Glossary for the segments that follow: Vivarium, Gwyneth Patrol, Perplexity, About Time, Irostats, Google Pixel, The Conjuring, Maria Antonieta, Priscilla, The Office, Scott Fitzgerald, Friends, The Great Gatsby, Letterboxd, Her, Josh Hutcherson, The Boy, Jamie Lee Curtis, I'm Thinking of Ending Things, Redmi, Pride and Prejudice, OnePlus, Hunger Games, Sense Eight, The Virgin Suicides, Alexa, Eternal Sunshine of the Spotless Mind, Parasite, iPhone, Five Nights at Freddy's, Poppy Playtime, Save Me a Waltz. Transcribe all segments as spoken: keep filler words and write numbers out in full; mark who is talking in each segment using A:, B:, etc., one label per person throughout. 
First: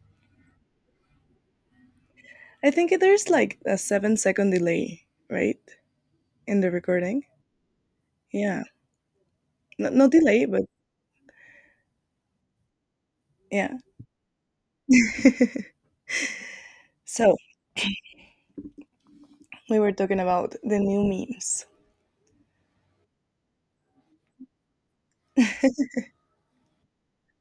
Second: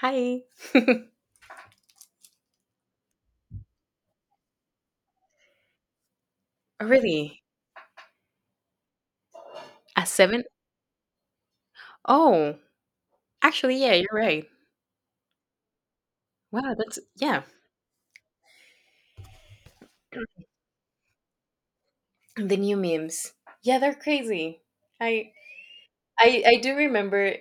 A: Hi.
B: I think there's like a seven second delay, right? In the
A: Oh,
B: recording.
A: really?
B: Yeah. No, no
A: At
B: delay,
A: seven?
B: but
A: Oh,
B: yeah.
A: actually, yeah, you're right. Wow, that's
B: So
A: yeah.
B: we were talking about the new memes.
A: The new memes. Yeah, they're crazy. I I I do remember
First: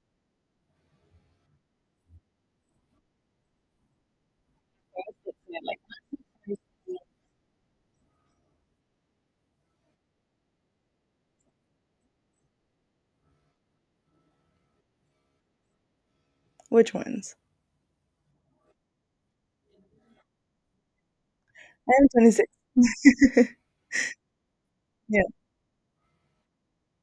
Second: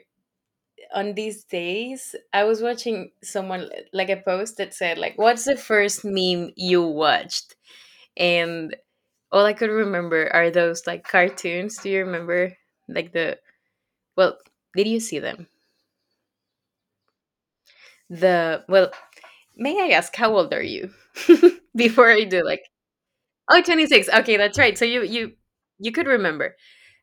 A: on these days I was watching someone like a post that said like what's the first meme you watched? And all I could remember are those like cartoons. Do you remember like the well, did you see them?
B: Which ones?
A: The well, may I ask how old are you?
B: I'm
A: Before I do
B: twenty-six.
A: like. Oh, twenty six. Okay, that's right. So you
B: yeah.
A: you you could remember.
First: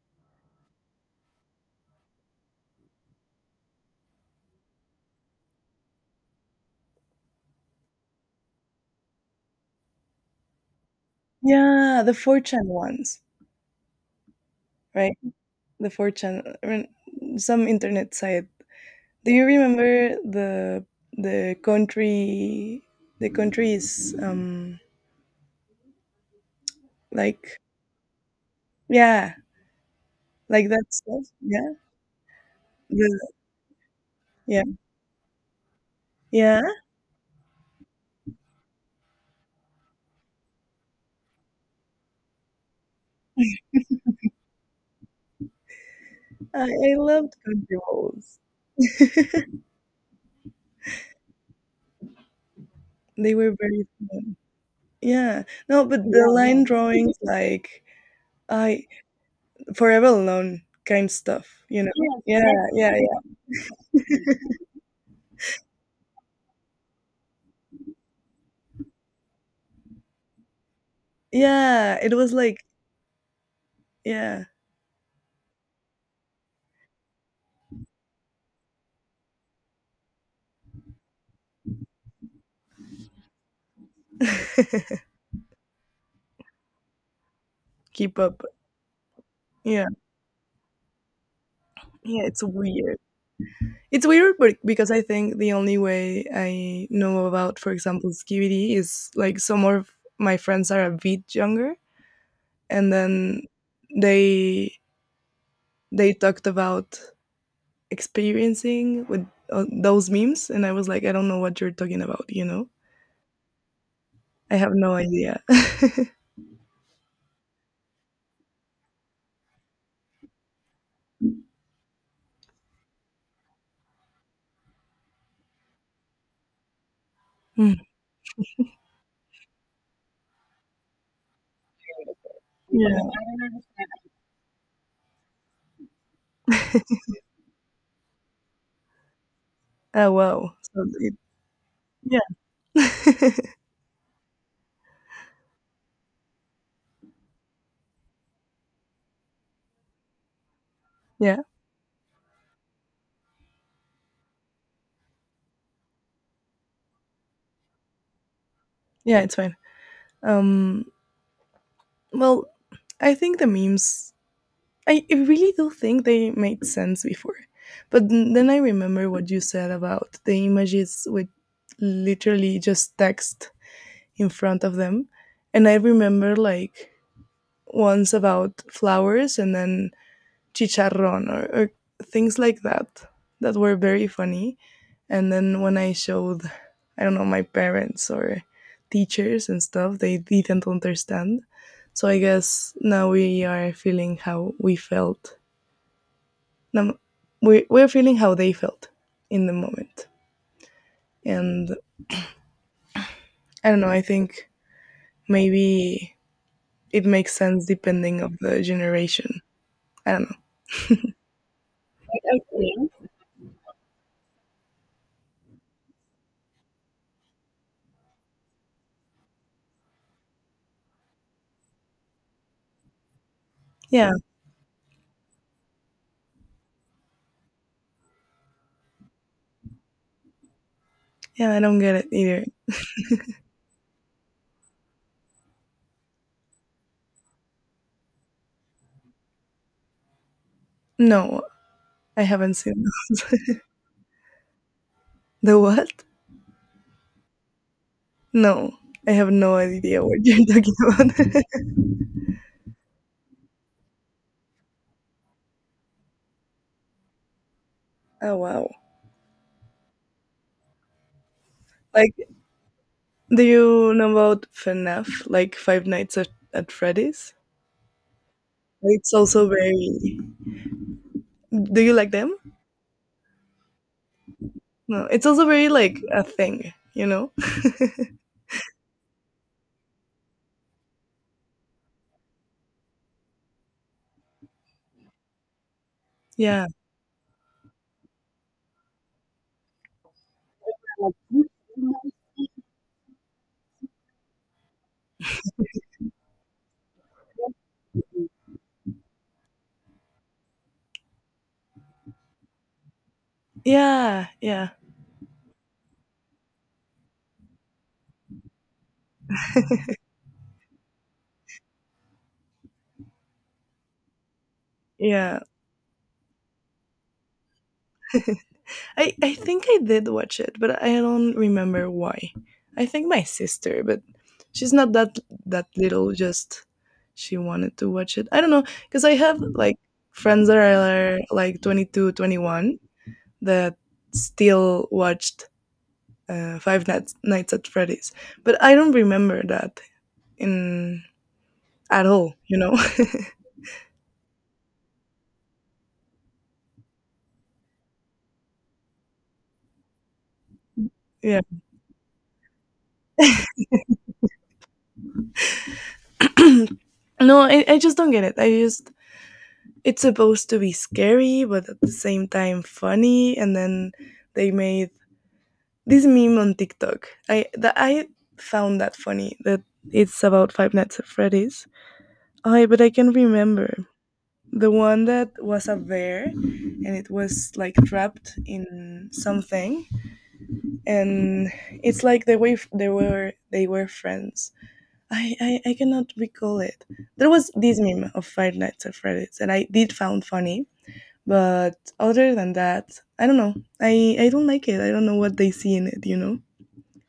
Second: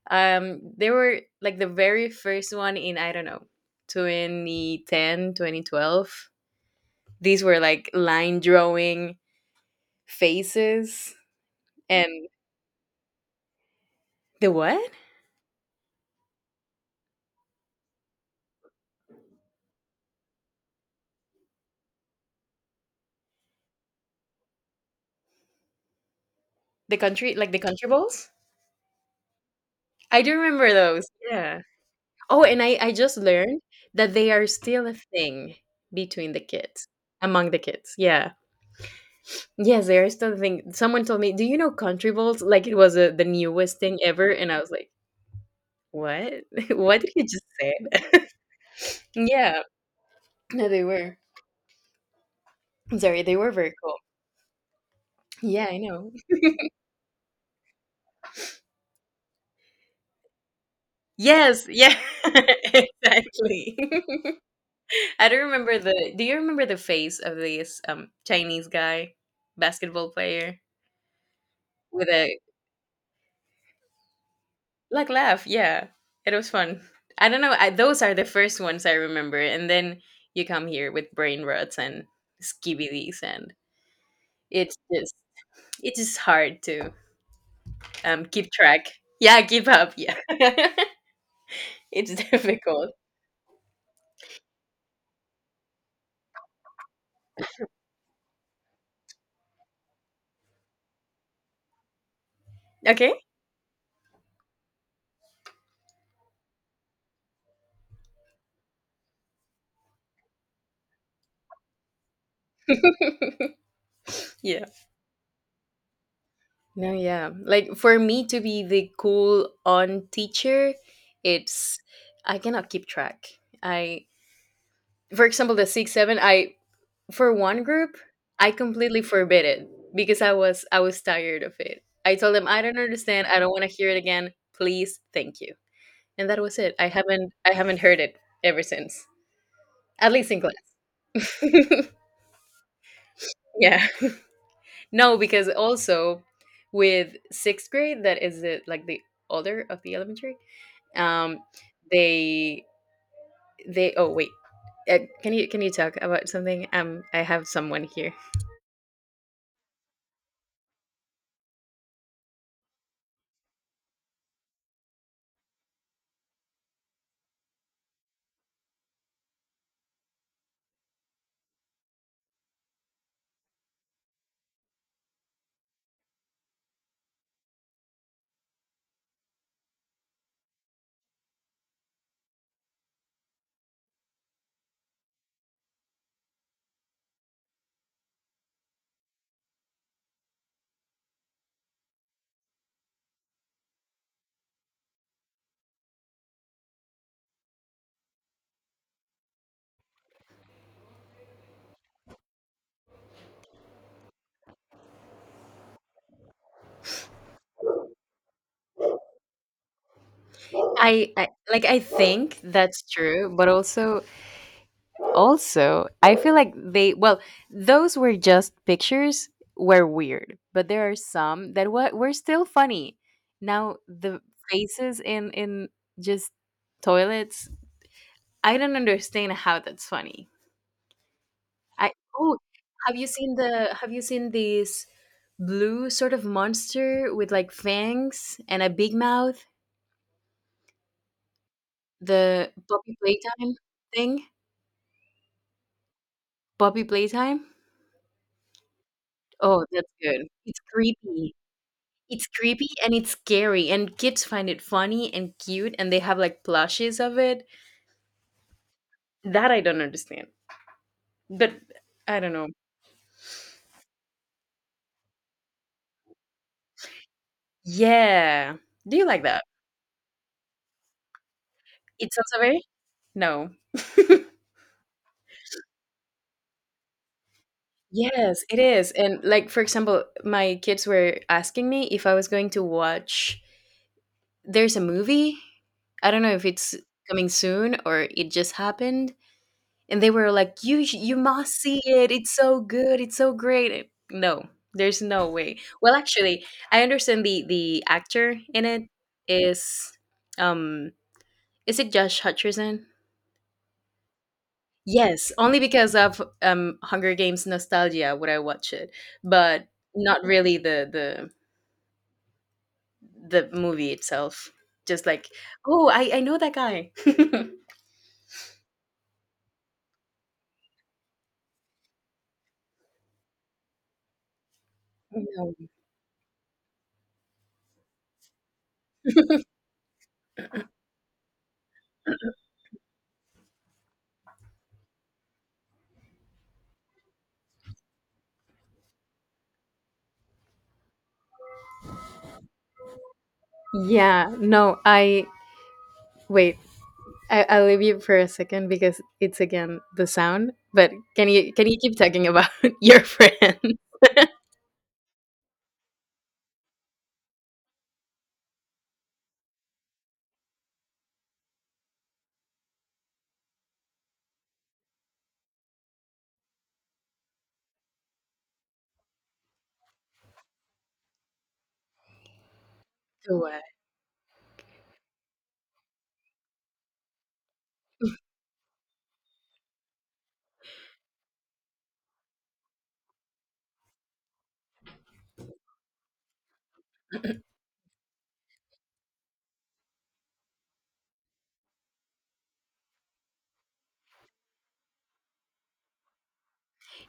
A: Um they were like the very first one in I don't know, twenty ten, twenty twelve. These were like line drawing faces
B: Yeah. The
A: and
B: four chan ones,
A: the what?
B: right? The four chan, I mean, some internet site. Do you remember the the country? The country is um
A: The country like
B: like,
A: the country balls?
B: yeah,
A: I do
B: like
A: remember
B: that
A: those.
B: stuff.
A: Yeah.
B: Yeah.
A: Oh, and I I just
B: The,
A: learned that they are
B: yeah.
A: still a thing between the
B: Yeah.
A: kids. Among the kids. Yeah. Yes, they are still a thing. Someone told me, "Do you know country balls?" Like it was a, the newest thing ever and I was like, what?
B: I I
A: What did he
B: loved
A: just say?
B: country walls.
A: Yeah. No, they were. I'm sorry,
B: They
A: they
B: were
A: were very
B: very
A: cool.
B: fun. Yeah.
A: Yeah, I
B: No, but
A: know.
B: the, yeah, line drawings, like, I Forever Alone kind stuff,
A: Yes,
B: you know?
A: yeah.
B: Yes, yeah, yeah, yeah.
A: Exactly. I don't remember the, do you remember the face of this um Chinese guy, basketball player
B: Yeah,
A: with
B: it was
A: a
B: like, yeah.
A: like laugh, yeah. It was fun. I don't know, I, those are the first ones I remember, and then you come here with brain rots and skibbies and it's just it's just hard to
B: Keep
A: um
B: up.
A: keep track. Yeah, give
B: Yeah.
A: up. Yeah. It's
B: Yeah, it's
A: difficult.
B: weird. It's weird, but because I think the only way I know about, for example, Skibidi is like some of my friends are a bit younger, and
A: Okay?
B: then they they talked about experiencing with uh, those memes, and I was like, I don't know what you're talking about. you know I
A: Yeah.
B: have no idea.
A: No, yeah. Like for me to be the cool on teacher, it's, I cannot keep track. I, for example, the six seven, I for one
B: Mm.
A: group, I completely forbid it because I was I was tired of it. I told them I don't
B: Yeah.
A: understand. I don't want to hear it again. Please, thank you. And that was it. I haven't I haven't heard it ever since.
B: Oh,
A: At least in
B: wow, so it,
A: class.
B: yeah.
A: Yeah. No, because also with sixth grade, that is the, like the older of the elementary. Um,
B: Yeah,
A: they they oh wait, uh, can you can you talk about something? Um, I have someone here.
B: yeah, it's fine. um well, I think the memes, I, I really do think they made sense before, but n- then I remember what you said about the images with literally just text in front of them, and I remember like once about flowers and then chicharron, or, or things like that that were very funny. And then when I showed, I don't know, my parents or teachers and stuff, they didn't understand. So I guess now we are feeling how we felt. Now we we're feeling how they felt in the moment. And I don't know, I think maybe it makes sense depending of the generation. I don't know.
A: I, I like I think that's true, but also also I feel like they, well, those were just pictures, were weird, but there are some that were were still funny. Now
B: Yeah,
A: the faces in in just toilets, I don't understand how that's funny.
B: yeah, I don't
A: I
B: get it
A: oh,
B: either.
A: have you seen the have you seen this blue sort of monster with like fangs and a big mouth?
B: No, I
A: The
B: haven't seen
A: Poppy Playtime
B: those.
A: thing?
B: The what?
A: Poppy Playtime?
B: No, I have no
A: Oh, that's
B: idea what
A: good.
B: you're
A: It's
B: talking
A: creepy.
B: about.
A: It's creepy and it's scary and kids find it funny and cute and they have like plushes of it.
B: Oh, wow!
A: That I don't understand. But
B: Like,
A: I don't know.
B: do you know about FNAF? Like Five Nights at, at Freddy's?
A: Yeah. Do you
B: It's
A: like that?
B: also very. Do you like
A: It's
B: them?
A: also very no.
B: No, it's also very like a thing. You know?
A: Yes, it is. And like for example, my kids were asking me if I was going to watch. There's a movie. I don't know if
B: Yeah,
A: it's coming soon or it just happened. And they were like, "You sh- you must see it. It's so good. It's so great." And no, there's no way. Well, actually, I understand the the actor in it is, um is it Josh Hutcherson?
B: yeah, yeah,
A: Yes, only because of um Hunger Games nostalgia would I watch it, but not really the the the movie itself. Just like,
B: yeah.
A: oh, I I know that guy.
B: I, I think I did watch it, but I don't remember why. I think my sister, but she's not that that
A: No.
B: little. Just she wanted to watch it. I don't know because I have like friends that are like twenty two, twenty one that still watched uh, Five Nights, Nights at Freddy's, but I don't remember that in at all. You know.
A: Yeah, no, I wait. I, I'll leave you for a second because it's again the sound. But can
B: Yeah.
A: you can you keep talking about your friend?
B: No, I, I just don't get it. I just It's supposed to be scary, but at the same time funny, and then they made this meme on TikTok, I that I found that funny, that it's about Five Nights at Freddy's. I But I can
A: What?
B: remember the one that was a bear and it was like trapped in something, and it's like the way f- they were they were friends. I, I I cannot recall it. There was this meme of Five Nights at Freddy's, and I did found funny. But other than that, I don't know. I I don't like it. I don't know what they see in it. You know.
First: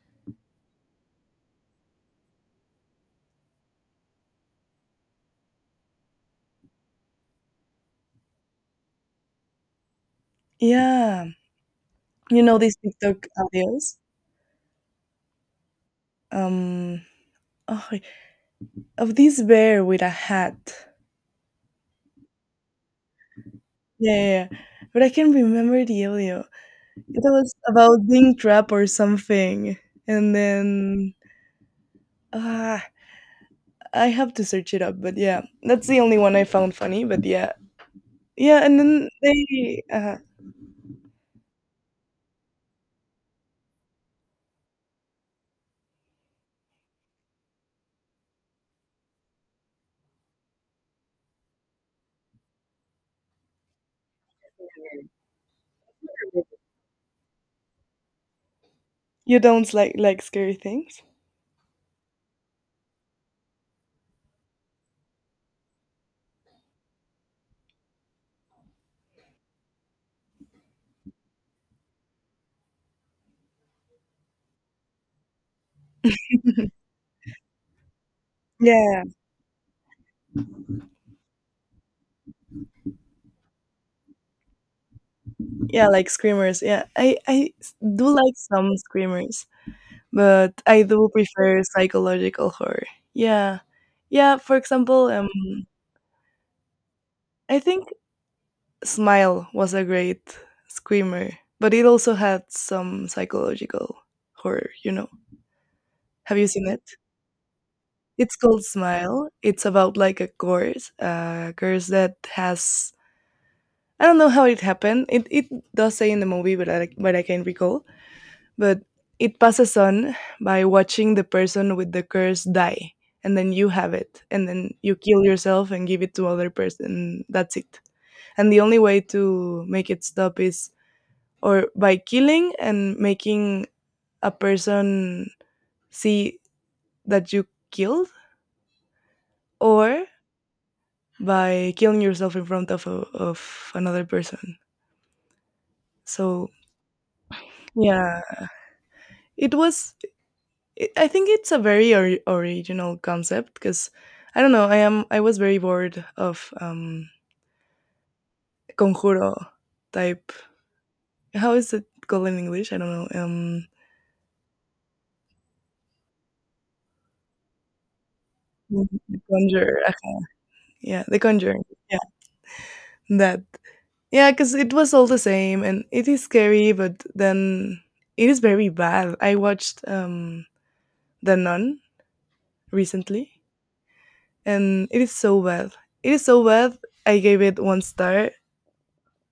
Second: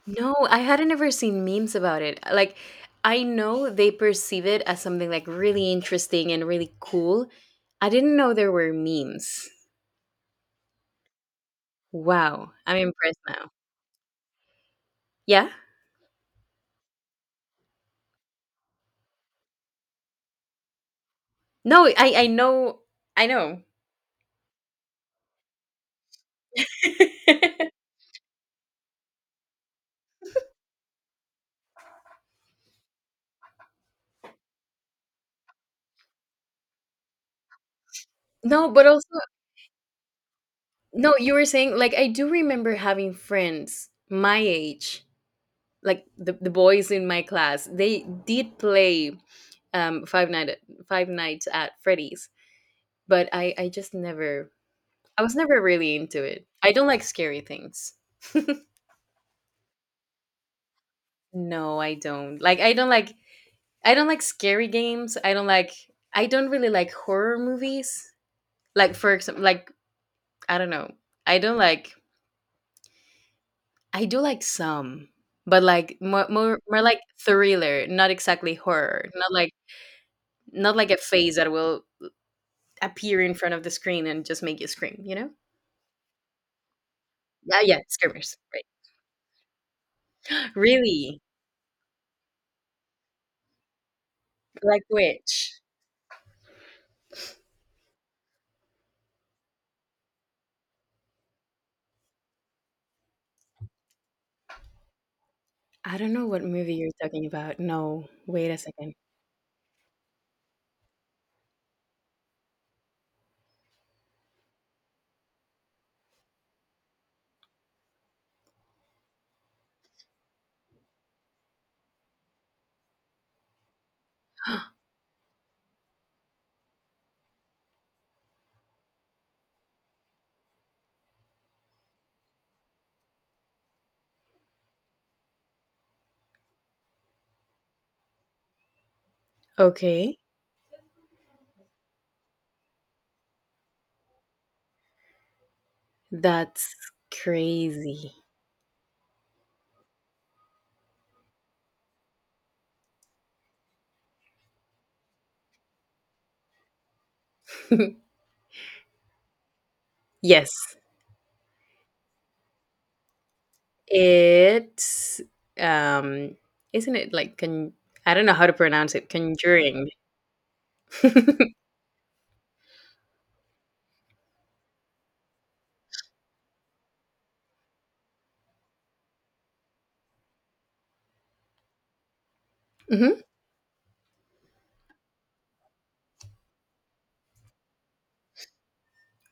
A: No, I hadn't ever seen memes about it. Like, I know they perceive it as something like really interesting and really cool. I didn't know there were memes.
B: Yeah. You
A: Wow,
B: know these
A: I'm impressed
B: TikTok
A: now.
B: audios?
A: Yeah?
B: Um, oh, wait, of this bear with a hat.
A: No, I I know I know.
B: Yeah, yeah, yeah. But I can remember the audio. It was about being trapped or something. And then ah, I have to search it up. But yeah, that's the only one I found funny. But yeah, yeah.
A: No,
B: And
A: but also
B: then they, uh,
A: no, you were saying like I do remember having friends my age, like the, the boys in my class. They did play um Five Night Five Nights at Freddy's, but I I just never, I was never really into it. I don't like scary things.
B: you don't like like scary things.
A: No, I don't. Like, I don't like, I don't like scary games. I don't like, I don't really like horror movies. Like for example, like I don't know. I don't like, I do like some, but like more, more, more like thriller, not exactly
B: Yeah,
A: horror. Not like not like a face that will appear in front of the screen and just make you scream, you know?
B: yeah, like screamers. Yeah, I I
A: Yeah, yeah,
B: do like
A: screamers. Right.
B: some screamers. But I do
A: Really?
B: prefer psychological horror. Yeah. Yeah, for
A: Like
B: example, um
A: which?
B: I think Smile was a great screamer, but it also had some psychological horror, you know.
A: I don't know
B: Have
A: what
B: you seen
A: movie
B: it?
A: you're talking about. No,
B: It's
A: wait a
B: called
A: second.
B: Smile. It's about like a curse, a curse that has I don't know how it happened. It it does say in the movie, but I but I can recall. But it passes on by watching the person with the curse die, and then you have it, and then you kill yourself and give it to other person. That's it. And the only way to make it stop is or by killing and making a person see that you killed, or
A: Okay,
B: by killing yourself in front of, a, of another person. So
A: that's crazy.
B: yeah, it was it, I think it's a very ori- original concept because I don't know. I am I was very bored of um conjuro type.
A: Yes,
B: How is it called in English? I don't know. Um,
A: it's, um, isn't it like con? I don't know how to pronounce it.
B: the conjure.
A: Conjuring.
B: Yeah, the conjuring. Yeah, that. Yeah, because it was all the same, and it is scary, but then it is very bad. I watched um the Nun
A: Hmm.
B: recently, and it is so bad. It is so bad. I gave it one star,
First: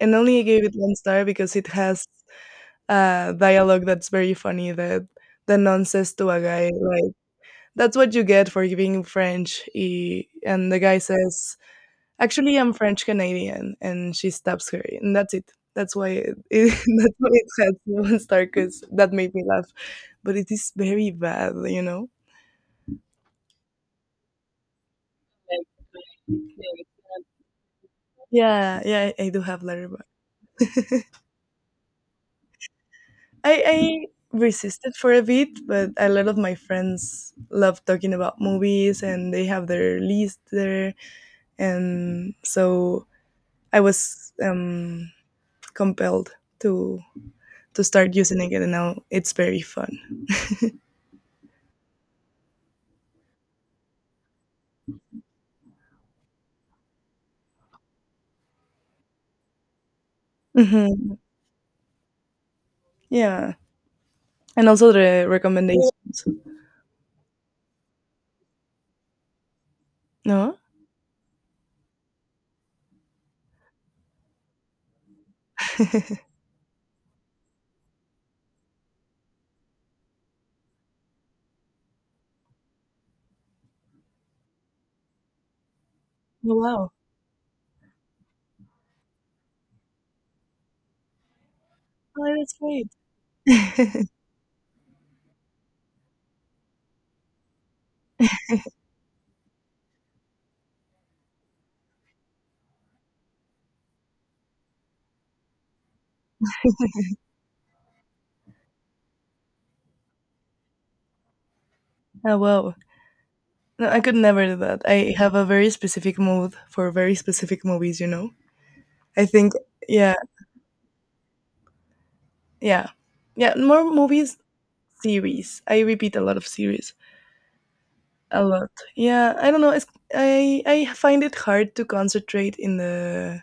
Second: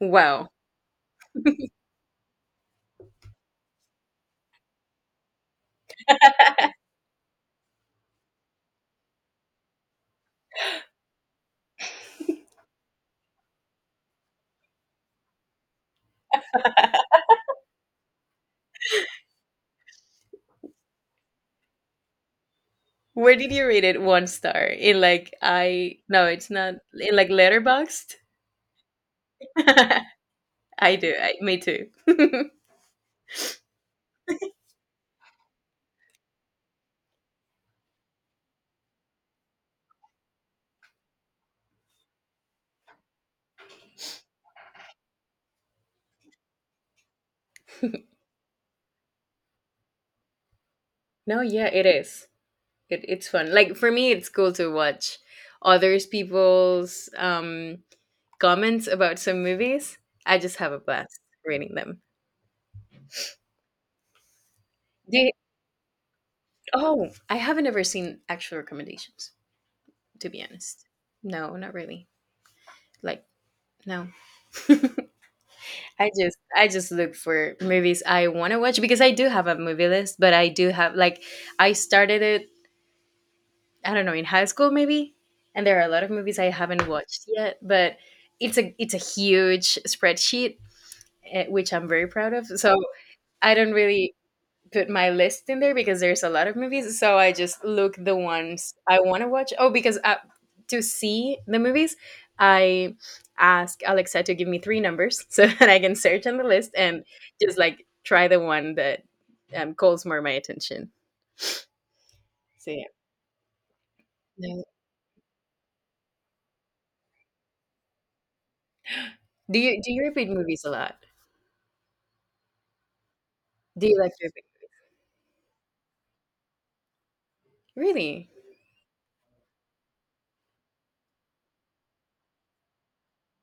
B: and only I
A: Wow.
B: gave it one star because it has uh, dialogue that's very funny, that the nun says to a guy, like, that's what you get for being French. eh, And the guy says, actually, I'm French Canadian. And she stabs her. And that's it. That's why it, it That's why it has one star, because that made me laugh. But it is very bad, you know?
A: Where did you rate it? One star in like, I no, it's not in like Letterboxd.
B: Yeah, yeah, I, I do have Letterboxd.
A: I do. I, me too.
B: I, I resisted for a bit, but a lot of my friends love talking about movies and they have their list there, and so I was um, compelled to to start using it, and now it's very fun.
A: No, yeah, it is. It, it's fun. Like for me, it's cool to watch others people's um comments about some movies, I just have a
B: Hmm.
A: blast reading them.
B: Yeah, and also the
A: They,
B: recommendations.
A: oh, I haven't ever seen actual recommendations, to be
B: No.
A: honest. No, not really. Like, no. I just I just look for movies I want to watch because I do have a movie list, but I do have like I started it, I don't know, in high school maybe, and there are a lot of movies I
B: Oh,
A: haven't
B: wow,
A: watched yet, but it's a it's a huge spreadsheet, eh, which I'm very
B: oh,
A: proud of.
B: that's
A: So, I don't
B: great.
A: really put my list in there because there's a lot of movies. So I just look the ones I want to watch. Oh, because uh to see the movies, I ask Alexa to give me three numbers so that I can search on the list and just like try the one that um, calls more my attention.
B: Oh
A: So
B: wow,
A: yeah.
B: no, I could never do
A: No.
B: that. I have a very specific mood for very specific movies. You know, I think,
A: Do you do you
B: yeah,
A: repeat movies a lot?
B: yeah, yeah. More
A: Do you like to
B: movies,
A: repeat?
B: series. I repeat a lot of series.
A: Really?
B: A lot. Yeah, I don't know. It's, I I find it hard to concentrate in the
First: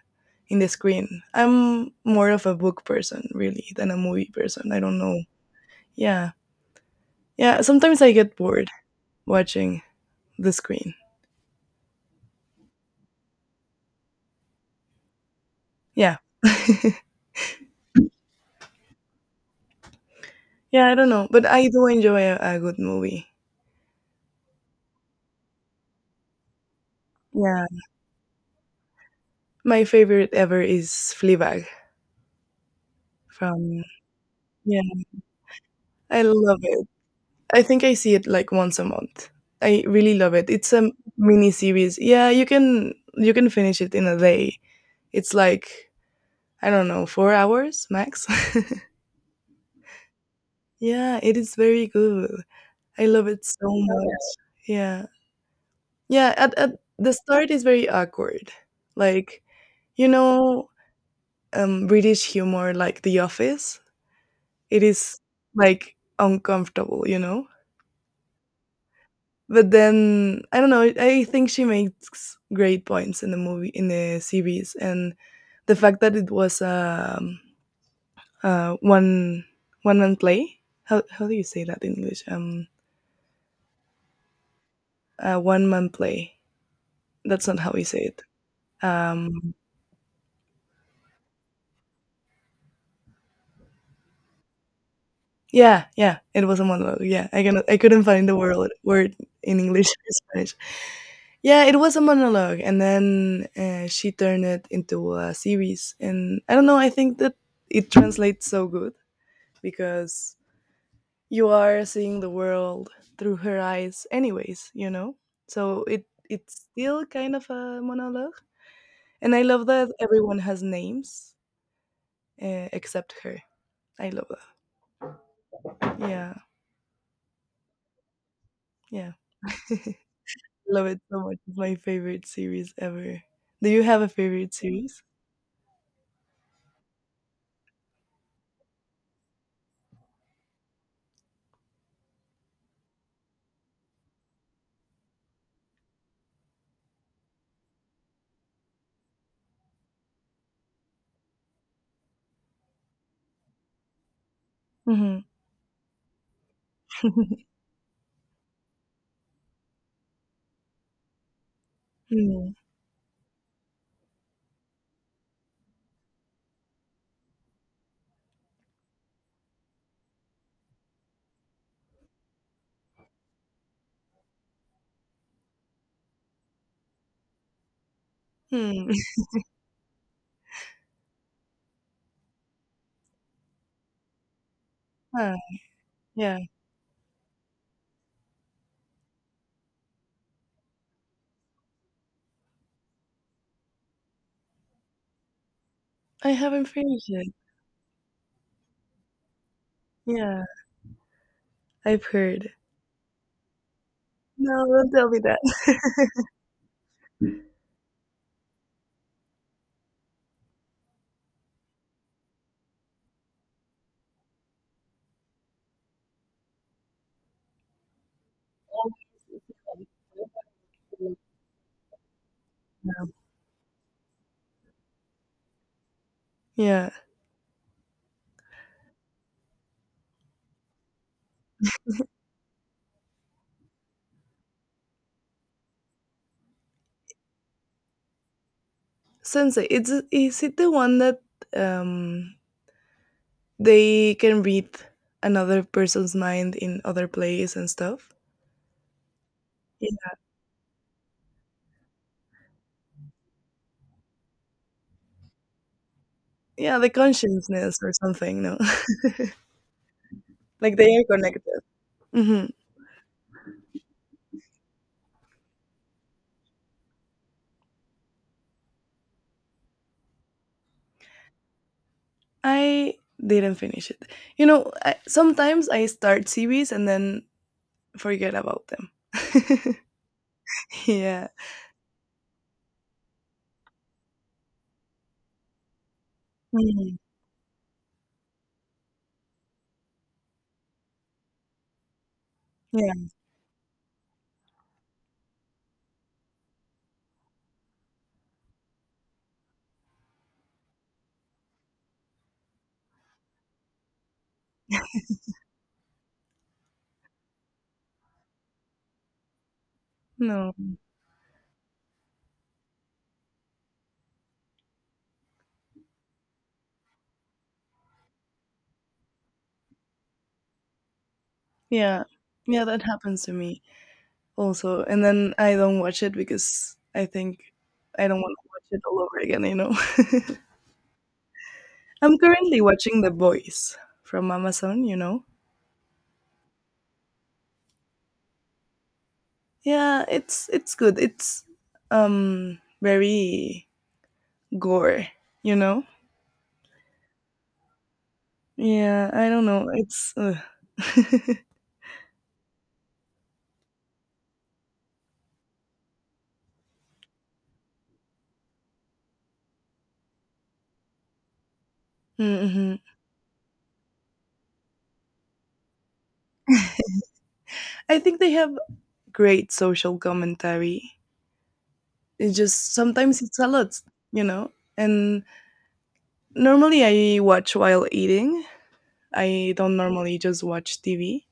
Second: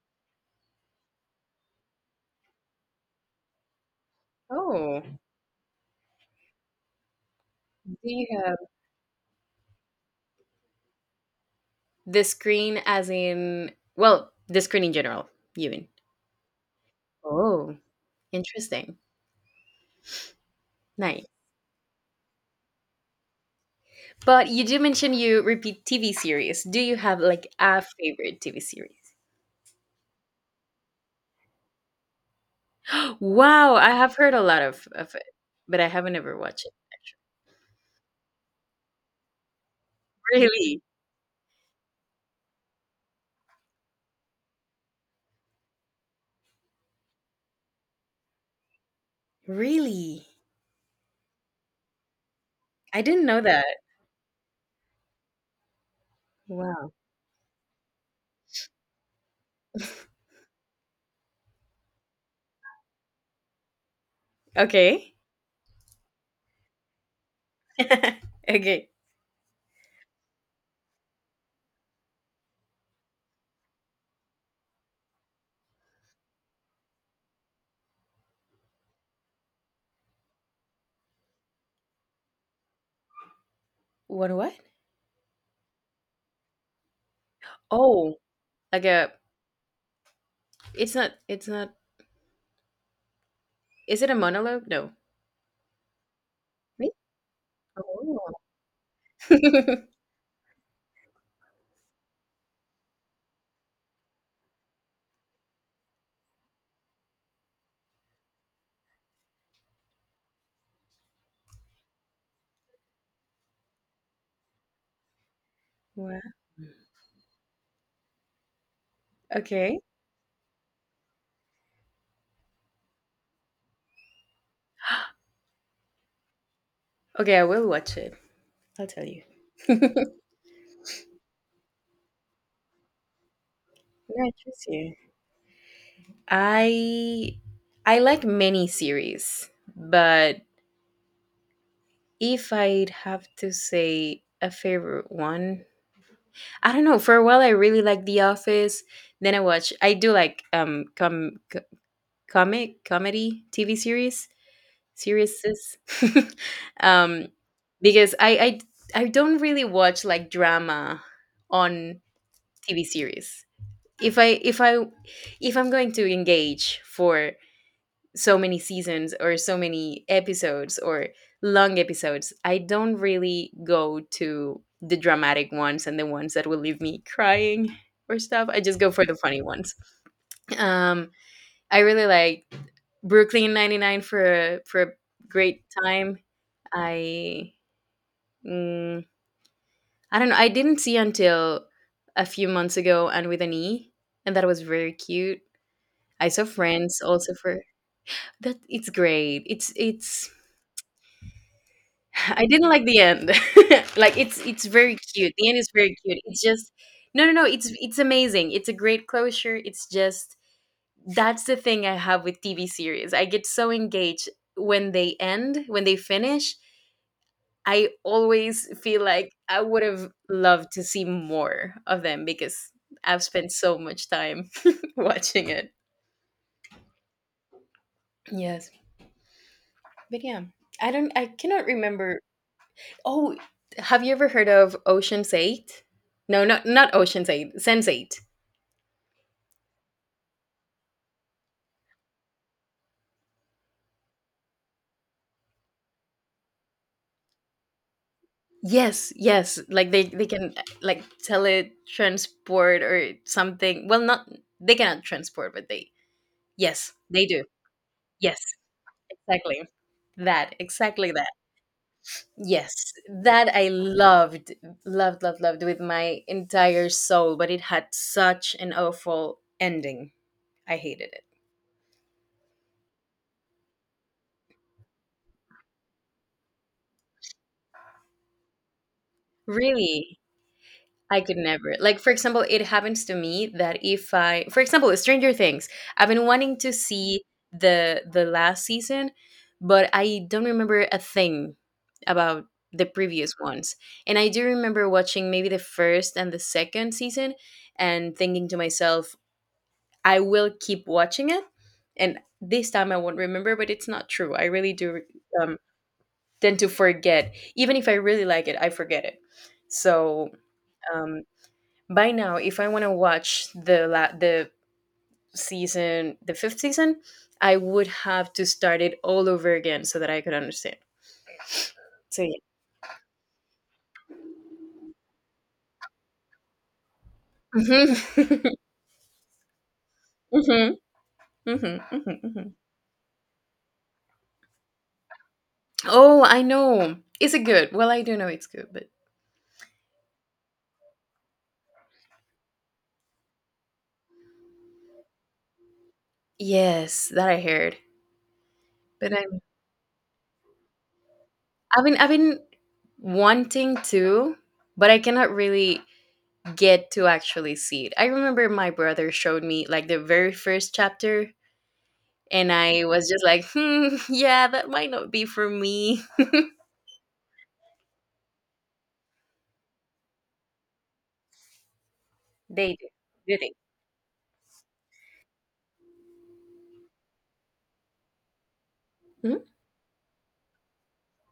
B: in the screen. I'm more of a book person really than a movie person. I don't
A: Oh,
B: know. Yeah. Yeah,
A: do
B: sometimes I
A: you
B: get
A: have
B: bored watching the screen.
A: the screen as in, well, the screen in general, you mean?
B: Yeah.
A: Oh, interesting.
B: Yeah, I don't
A: Nice.
B: know, but I do enjoy a, a good movie.
A: But you do mention you repeat T V series. Do you have like
B: Yeah.
A: a favorite T V series?
B: My favorite ever is Fleabag
A: Wow,
B: from
A: I have heard a lot
B: Yeah,
A: of, of it, but I haven't
B: I
A: ever
B: love
A: watched it.
B: it. I think I see it like once a month. I really love it. It's
A: Really?
B: a mini series. Yeah, you can you can finish it in a day. It's like, I don't know, four hours max.
A: Really?
B: Yeah, it is very good.
A: I
B: I
A: didn't
B: love
A: know
B: it
A: that.
B: so much. Yeah. Yeah, at at
A: Wow.
B: the start is very awkward. Like, you know, um British humor like The Office, it
A: Okay.
B: is like uncomfortable, you know?
A: Okay.
B: But then I don't know. I think she makes great points in the movie, in the series, and the fact that it was a um, uh, one one man play. How how do you say that in English? Um,
A: What what?
B: uh, one man play. That's not how we say
A: Oh,
B: it.
A: like a,
B: Um,
A: it's not, it's not is it a monologue? No.
B: yeah, yeah, it was a
A: Really?
B: monologue. Yeah, I can I couldn't find
A: Oh.
B: the word word in English or Spanish. Yeah, it was a monologue, and then uh, she turned it into a series. And I don't know. I think that it translates so good, because you are seeing the world through her eyes anyways, you know so it
A: Wow.
B: it's still kind of a monologue, and I love
A: Okay.
B: that everyone has names, uh, except her. I love that. Yeah,
A: Okay, I will watch it. I'll tell
B: yeah.
A: you.
B: Love it so much. It's my favorite series ever. Do you have a
A: Yeah. I
B: favorite
A: trust you.
B: series?
A: I I like many series, but if I'd have to say a favorite one, I don't know. For a while, I really liked The Office. Then I watch. I do like um com co- comic comedy T V series
B: Hmm.
A: series um because I I I don't really watch like drama on
B: Hmm.
A: T V series. If I if I if I'm going to engage for so many seasons or so many episodes or long episodes. I don't really go to the dramatic ones and the ones that will leave me crying or stuff. I just
B: Hmm.
A: go for the funny ones. Um, I really like Brooklyn ninety-nine for a, for a
B: Huh.
A: great time.
B: Yeah,
A: I mm, I don't know. I didn't see until a few months ago, and with an E, and that was very cute. I
B: I
A: saw
B: haven't
A: Friends
B: finished it.
A: also for that, it's great. It's it's
B: Yeah, I've
A: I
B: heard.
A: didn't like the end. Like it's
B: No,
A: it's
B: don't
A: very
B: tell me
A: cute.
B: that.
A: The end is very cute. It's just no, no, no. It's it's amazing. It's a great closure. It's just that's the thing I have with T V series. I get so engaged when they end, when they finish. I always feel like I would have loved to see more of them because
B: No.
A: I've spent so much time watching it.
B: Yeah,
A: Yes, but yeah, I don't. I cannot remember. Oh, have you ever heard of Ocean's Eight? No, not not Ocean's Eight. Sense Eight.
B: sensei. It's Is it the one that um they can read another person's mind in other plays and stuff?
A: Yes, yes.
B: Yeah,
A: Like they they can, uh, like teletransport or something. Well, not they cannot transport, but they,
B: yeah, the
A: yes they do.
B: consciousness or
A: Yes,
B: something. No.
A: exactly that,
B: Like, they are
A: exactly that.
B: connected. Hmm.
A: Yes, that I loved, loved, loved, loved with my entire soul. But it had such an awful ending. I hated it.
B: I didn't finish it. You know, I, sometimes I start series and then forget about them.
A: Really? I
B: Yeah.
A: could never. Like, for example, it happens to me that if I, for example, Stranger Things, I've been wanting to
B: Mhm.
A: see the the last season, but I don't remember a thing about the
B: Yeah.
A: previous ones. And I do remember watching maybe the first and the second season and thinking to myself, I will keep watching it. And this time I won't remember, but it's not true. I really do, um, tend to forget. Even if I really like it, I forget it. So,
B: No.
A: um, by now if I want to watch the la- the season the fifth season I would have to start it all over again so that I could understand.
B: Yeah.
A: So yeah.
B: Yeah, that happens to me, also, and then I don't watch it because I think
A: Mhm.
B: I don't want to watch it all over again, you know.
A: Mhm. Mhm.
B: I'm
A: Mhm. Mhm.
B: currently watching The Boys from Amazon, you know.
A: Oh, I know. Is it good? Well, I do know it's good, but
B: Yeah, it's it's good. It's um very gore, you know.
A: yes, that I heard.
B: Yeah,
A: But
B: I
A: i'm
B: don't know. It's uh.
A: i've been i've been wanting to, but I cannot really get to actually see it. I remember my brother showed me like the very first chapter. And
B: Hmm.
A: I was just like, hmm, yeah, that might not be for me.
B: I think they have great social commentary. It's just
A: They do.
B: sometimes it's a lot, you know. And normally I watch while eating,
A: Do
B: I don't normally just watch T V.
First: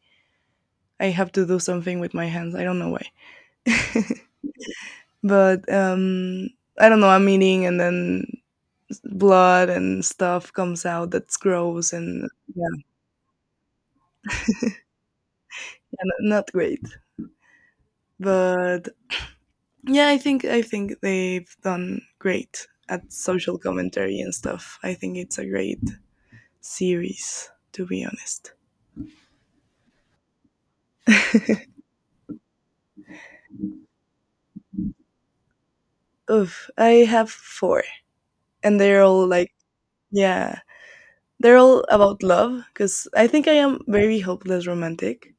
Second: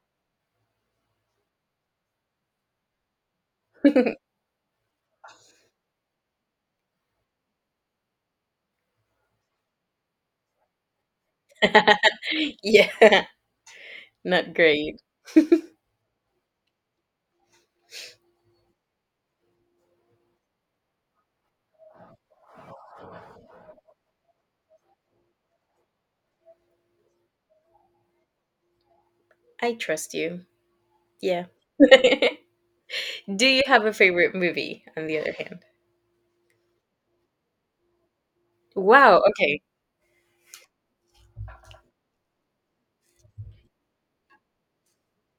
B: I have to do something with my hands. I don't know why.
A: they? Hmm?
B: But um I don't know, I'm eating and then s- blood and stuff comes out, that's gross, and yeah,
A: Yeah, not great.
B: and not great. But yeah, I think I think they've done great at social commentary and stuff. I think it's a great series, to be honest.
A: I trust you. Yeah. Do you have a favorite movie, on the other hand?
B: Oof, I have four and they're
A: Wow,
B: all like,
A: okay.
B: yeah, they're all about love because I think I am very hopeless romantic,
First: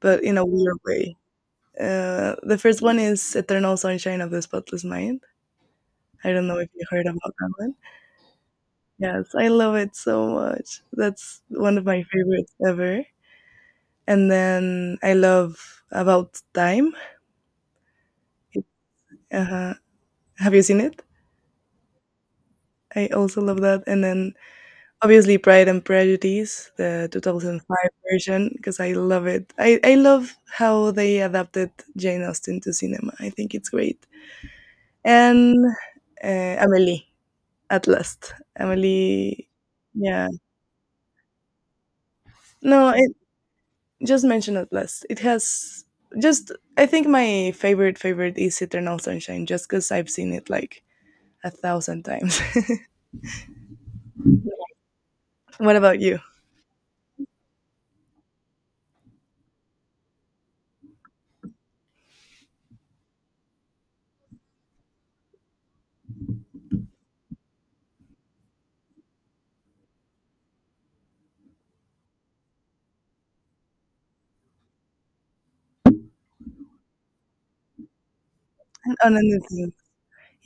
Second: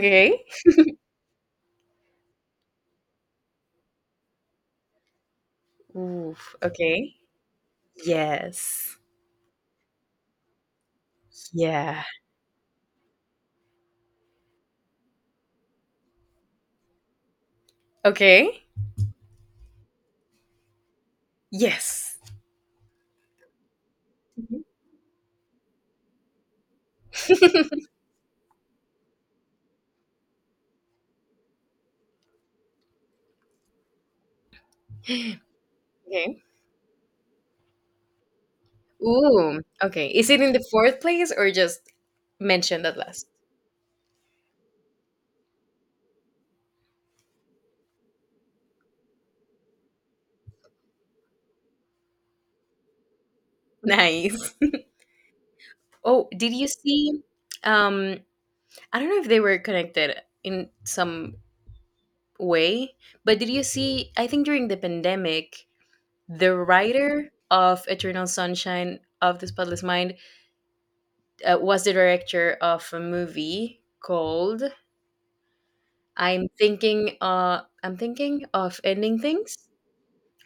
B: but in a weird way. Uh, the first one is Eternal Sunshine of the Spotless Mind. I don't
A: Oof,
B: know if you heard
A: okay.
B: about that one.
A: Yes.
B: Yes, I love it so much. That's one of my
A: Yeah.
B: favorites ever. And then I love About Time.
A: Okay.
B: uh Have you seen it?
A: Yes.
B: I also love that. And then
A: Mhm.
B: obviously, Pride and Prejudice, the two thousand five version, because I love it. I, I love how they adapted Jane Austen to cinema. I think it's great. And
A: Okay.
B: uh, Amelie, At Last. Amelie,
A: Ooh, okay.
B: yeah.
A: Is it in the fourth place or just mentioned
B: No,
A: at
B: it,
A: last?
B: just mention At Last. It has just, I think my favorite favorite is Eternal Sunshine, just because I've seen it like a thousand times.
A: Nice.
B: What about you?
A: Oh, did you see? Um, I don't know if they were connected in some way, but did you see? I think during the pandemic, the writer of Eternal Sunshine of the Spotless Mind uh, was the director of a movie called "I'm Thinking." Uh, I'm thinking of
B: On
A: ending things
B: anything.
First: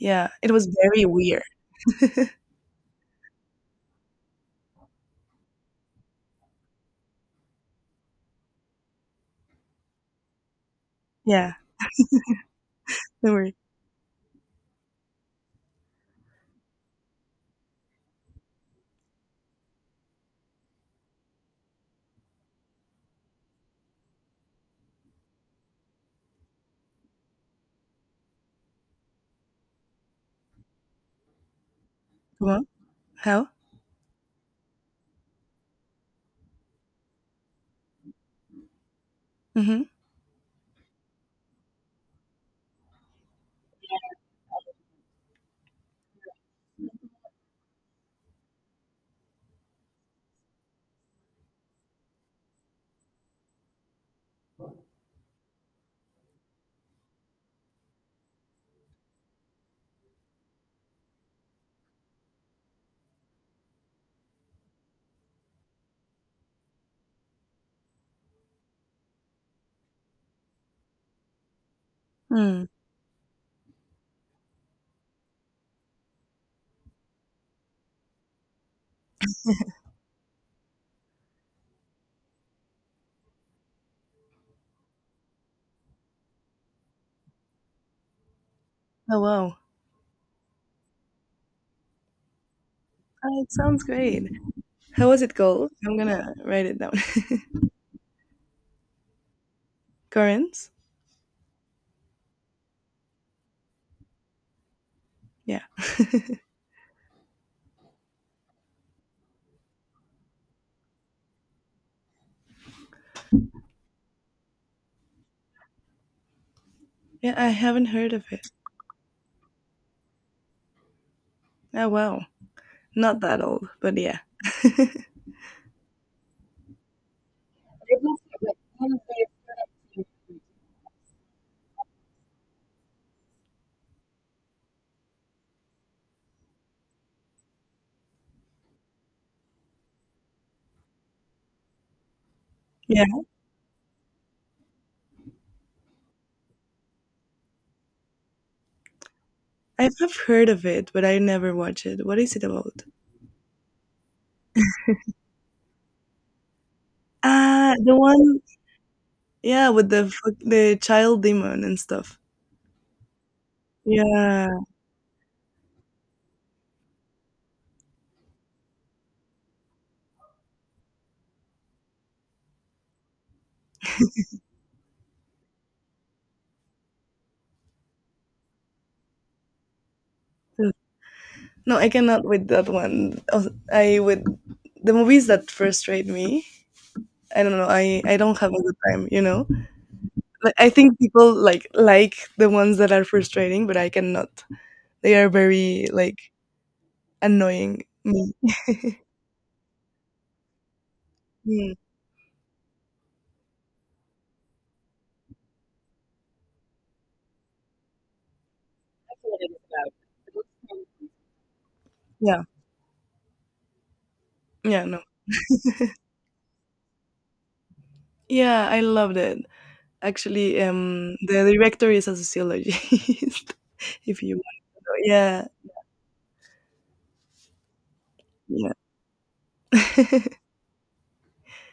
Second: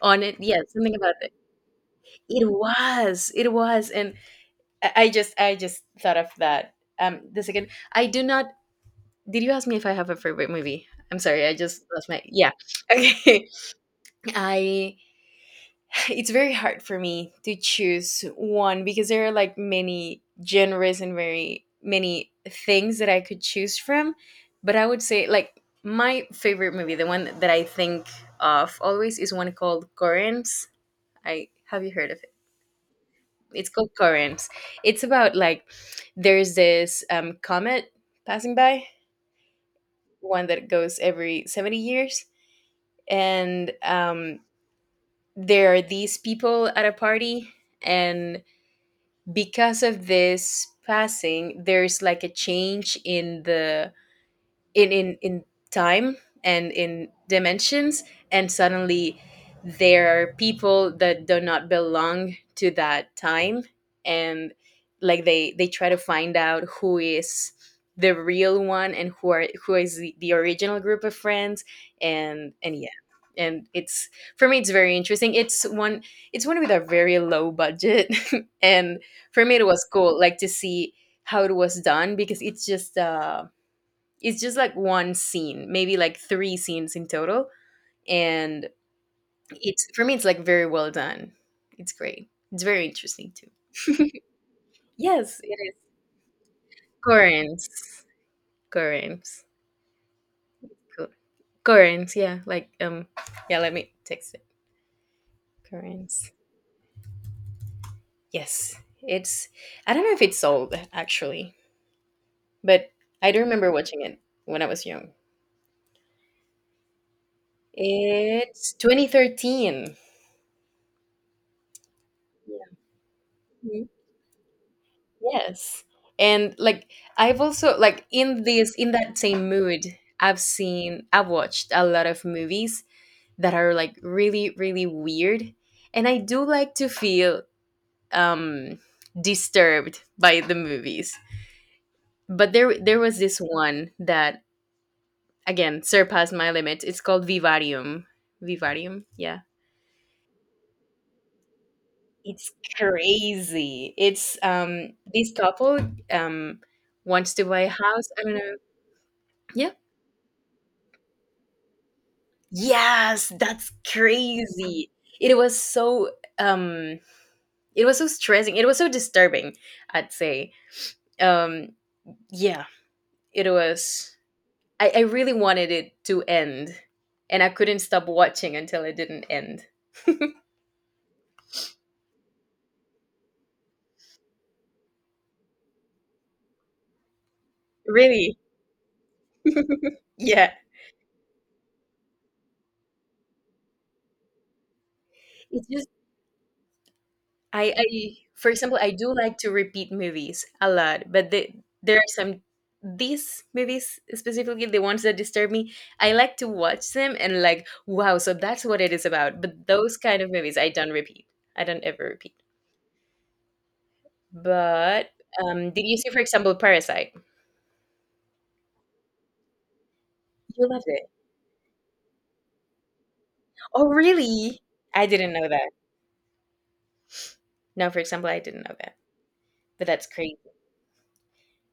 A: on it.
B: it
A: Yeah,
B: was
A: something
B: very
A: about it.
B: weird.
A: It was. It was, and I I just, I just thought of that. Um, the second, I do not Did you ask me if I have a favorite movie? I'm sorry, I
B: Yeah,
A: just lost my, yeah.
B: they
A: Okay.
B: were,
A: I It's very hard for me to choose one because there are like many genres and very many things that I could choose from, but I would say like my favorite movie, the one that I think of always, is one called Currents. I Have you heard of it?
B: come on, how?
A: It's called Currents. It's about like there's this um, comet passing by,
B: Mhm.
A: one that goes every seventy years, and um, there are these people at a party, and because of this passing there's like a change in the in in in time and in dimensions, and suddenly there are people that do not belong to that time, and like they they try to find out who is the real one, and who are who is the, the original group of friends, and
B: Hmm.
A: and yeah. And it's for me, it's very interesting. It's one it's one with a very low budget, and for me it was cool, like, to see how it was done, because it's just uh it's just like one scene, maybe like three scenes in total. And
B: Oh, wow.
A: it's for me, it's like very well done. It's great. It's very
B: Uh,
A: interesting
B: it sounds
A: too.
B: great. How was it
A: Yes, it
B: called?
A: is.
B: I'm gonna write it down.
A: Corinth. Corinth.
B: Currents?
A: Co- Corinth, yeah. Like, um yeah, let me text it.
B: Yeah.
A: Corinth. Yes. It's I don't know if it's sold, actually, but I do remember watching it when I was young.
B: Yeah, I haven't heard of it.
A: It's twenty thirteen.
B: Oh, wow.
A: Yeah.
B: Not that old, but yeah.
A: Yes. And like I've also like in this in that same mood, I've seen I've watched a lot of movies that are like really really weird, and I do like to feel um disturbed by the movies. But there there
B: Yeah,
A: was this one that again surpassed my limit. It's called Vivarium. Vivarium, yeah.
B: I have heard of it, but I never watch it. What is it
A: It's
B: about?
A: crazy. It's um this couple um wants to buy a
B: Ah, the
A: house. I don't
B: one,
A: know.
B: yeah, with the fuck- the child demon and stuff.
A: Yes, that's
B: Yeah.
A: crazy. It was so um it was so stressing. It was so disturbing, I'd say. Um yeah, it was I, I really wanted it to end, and I couldn't stop watching until it didn't end.
B: No, I cannot with that one. Oh, I with the movies that frustrate me. I don't know. I I don't
A: Really?
B: have a good time, you know.
A: Yeah.
B: Like, I think people like like the ones that are frustrating, but I cannot. They are
A: It's
B: very
A: just
B: like
A: I,
B: annoying
A: I
B: me.
A: for example, I do like to repeat movies a lot, but the,
B: Mm,
A: there are some, these movies specifically, the ones that disturb me. I like to watch them and like, wow, so that's what it is about. But those kind of movies I don't repeat. I don't ever repeat.
B: yeah, yeah, no,
A: But um, did you see, for example, Parasite?
B: yeah, I loved it. Actually,
A: You loved it.
B: um, the director is a sociologist.
A: Oh,
B: If you want,
A: really? I
B: to.
A: didn't
B: Yeah,
A: know that. No, for example, I didn't
B: yeah.
A: know that. But that's crazy.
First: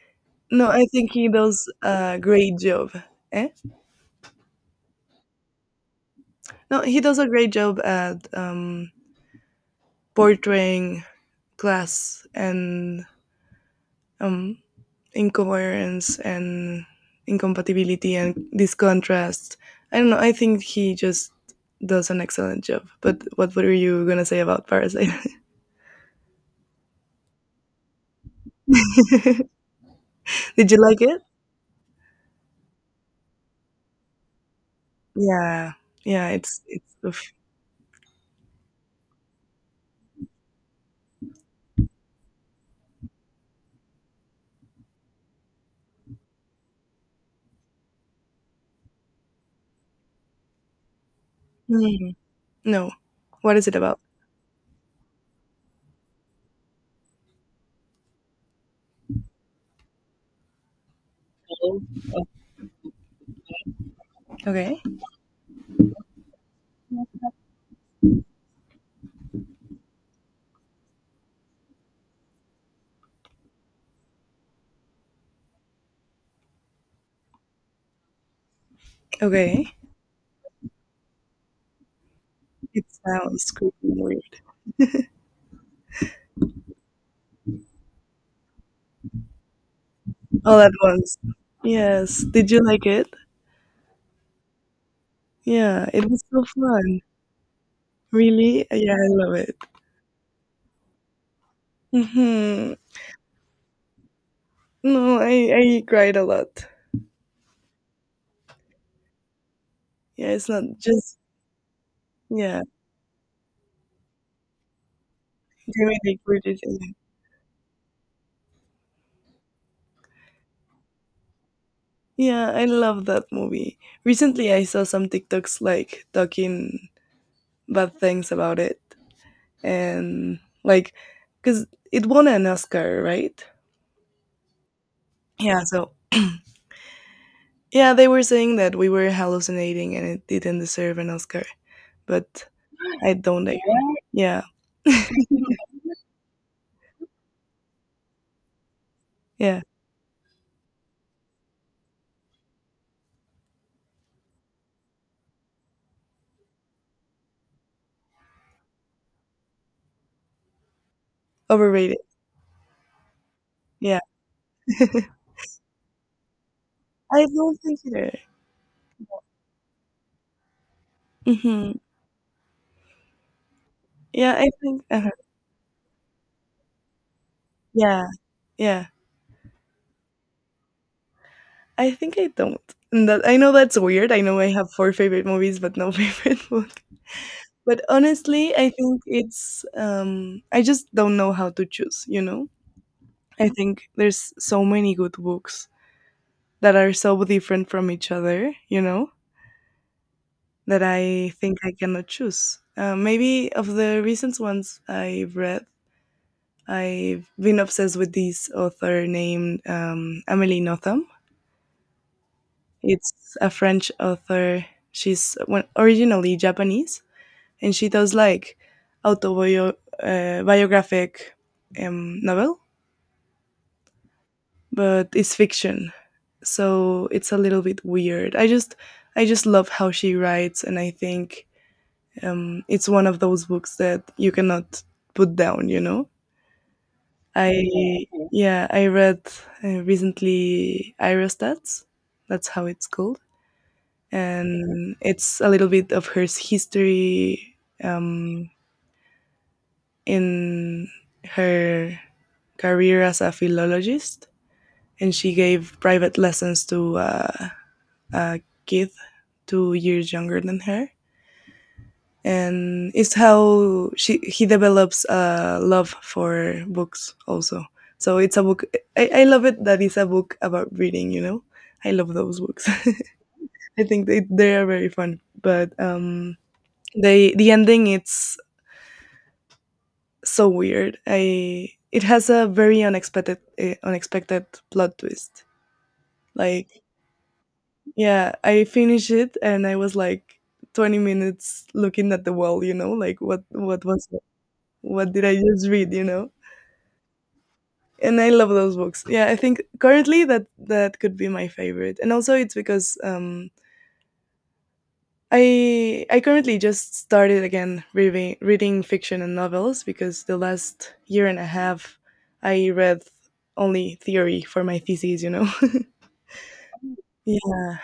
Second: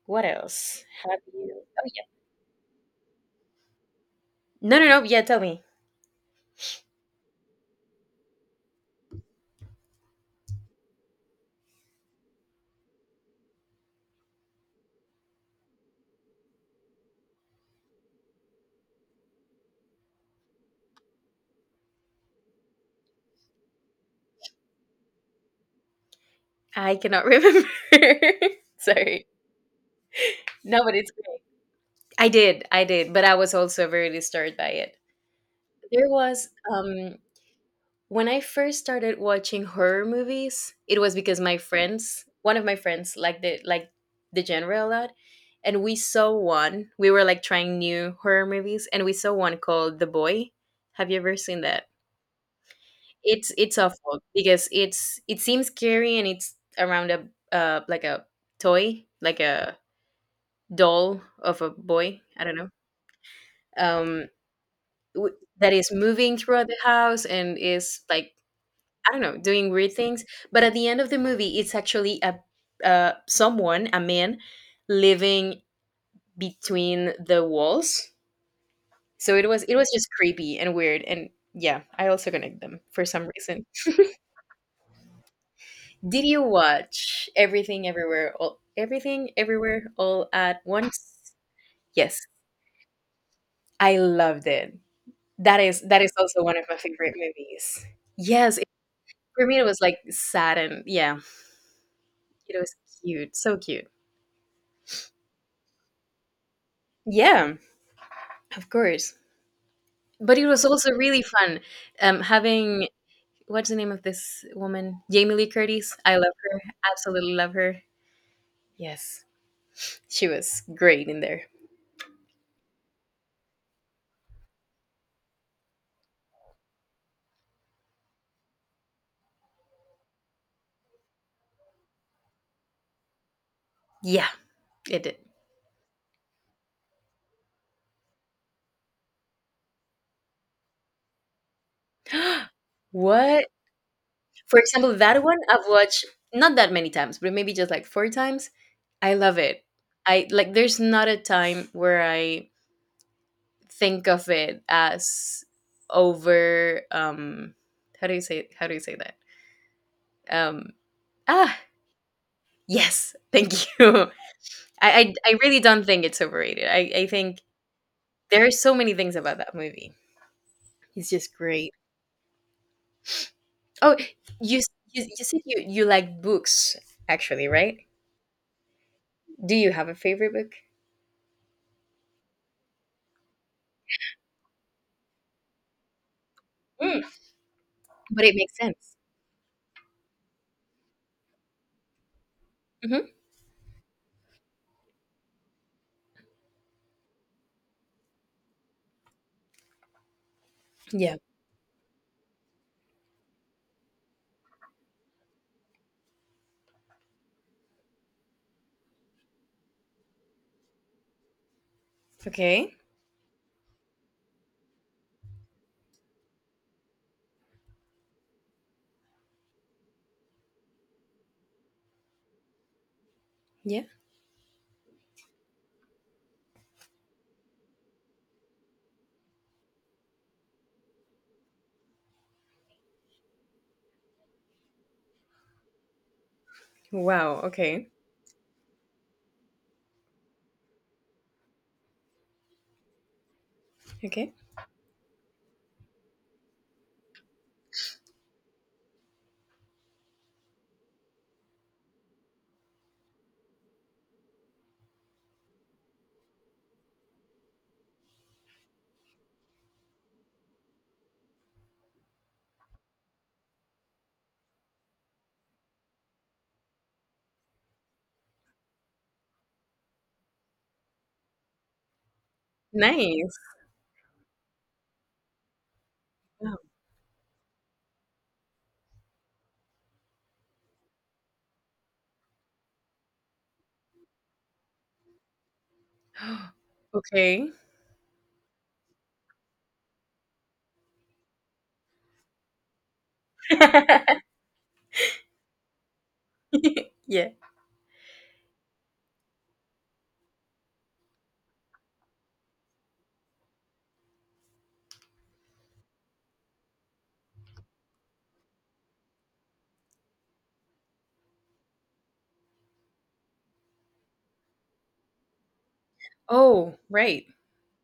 A: What
B: No,
A: else
B: I think
A: have
B: he
A: you?
B: does
A: Oh yeah.
B: a great job. Eh?
A: No, no, no. Yeah, tell me.
B: No, he does a great job at um portraying class and um, incoherence and incompatibility and this contrast. I don't know. I think he just does an excellent job. But what were you gonna say about Parasite?
A: I cannot remember. Sorry.
B: Did you
A: No, but
B: like
A: it's
B: it?
A: great. I did, I did, but I was also very disturbed by it.
B: Yeah,
A: There
B: yeah.
A: was
B: It's it's
A: um
B: oof.
A: When I first started watching horror movies, it was because my friends, one of my friends liked the like the genre a lot, and we saw one. We were like trying new horror movies and we saw one called The Boy. Have you ever seen that?
B: Mm, no.
A: It's
B: What is it
A: it's
B: about?
A: awful, because it's it seems scary, and it's around a uh like a toy, like a doll of a boy, I don't know. Um
B: Okay,
A: w- that is moving throughout the house and is like, I don't know, doing weird things. But at the end of the movie, it's actually a uh, someone, a man, living between the walls. So it was
B: okay.
A: it was just creepy and weird, and yeah, I also connect them
B: It
A: for some
B: sounds
A: reason.
B: creepy and weird
A: Did you watch Everything Everywhere All Everything Everywhere All
B: all
A: at
B: at once.
A: Once? Yes,
B: Yes. Did you like it?
A: I loved it. That is
B: Yeah,
A: that
B: it
A: is
B: was
A: also
B: so
A: one of my
B: fun.
A: favorite movies. Yes, it,
B: Really? Yeah, I love
A: for
B: it.
A: me it was like sad, and yeah, it
B: Hmm.
A: was cute, so cute.
B: No, I I cried a lot.
A: Yeah, of course.
B: Yeah,
A: But it
B: it's not
A: was also
B: just
A: really fun, um,
B: yeah.
A: having, what's the name of this woman? Jamie Lee Curtis.
B: Jamie
A: I
B: Lee
A: love
B: Curtis.
A: her.
B: Yeah,
A: Absolutely love her. Yes, she was great in there.
B: yeah, I love that movie. Recently, I saw some TikToks like talking bad things about it, and like, cause it won an Oscar, right?
A: Yeah, it did.
B: Yeah. So yeah, they were saying that we were hallucinating and it didn't deserve an Oscar, but I
A: What?
B: don't agree. Yeah.
A: For example, that one I've watched not that many times, but maybe just like four times. I love
B: Yeah.
A: it. I like. There's not a time where I think of it as over, um how do you say, how do you say that, um ah
B: Overrated.
A: yes, thank you.
B: Yeah.
A: I, I i really don't think it's overrated. I i
B: I
A: think
B: don't think either.
A: there are so many things about that movie, it's just great.
B: Hmm.
A: Oh,
B: Yeah, I
A: you
B: think.
A: you,
B: uh
A: you said you you like books, actually, right?
B: Yeah. Yeah.
A: Do you have a favorite book?
B: I think I don't. And that I know that's weird. I know I have four favorite movies, but no favorite book.
A: Mm,
B: But
A: but it
B: honestly,
A: makes
B: I
A: sense.
B: think it's um, I just don't know how to choose. You know,
A: Hmm.
B: I think there's so many good books that are so different from each other. You know, that
A: Yeah.
B: I think I cannot choose. Uh, maybe of the recent ones I've read, I've been obsessed with this author named um, Amélie Nothomb.
A: Okay.
B: It's a French author. She's one- originally Japanese, and she does like autobiographic um, novel,
A: Yeah.
B: but it's fiction, so it's a little bit weird. I just I just love how she writes, and I think um, it's one of those books that you cannot put down. You know,
A: Wow, okay.
B: I yeah I read uh, recently Irostats, that's how it's called,
A: Okay.
B: and it's a little bit of her history. Um, in her career as a philologist, and she gave private lessons to uh, a kid two years younger than her. And it's how she he develops a love for books also. So it's a book. I, I love it that it's a book about reading. You know, I love those books.
A: Nice.
B: I think they they are very fun. But um,
A: Wow.
B: they the ending it's so weird. I it has a very unexpected uh, unexpected plot twist. Like
A: Okay.
B: yeah, I finished it and I was like twenty minutes looking at the wall, you know, like what what was what did I just read, you know?
A: Yeah.
B: And I love those books. Yeah, I think currently that that could be my favorite. And also it's because um I I currently just started again reading reading fiction and novels because the last year and a half I read only theory for my thesis, you know.
A: Oh, right.
B: Yeah,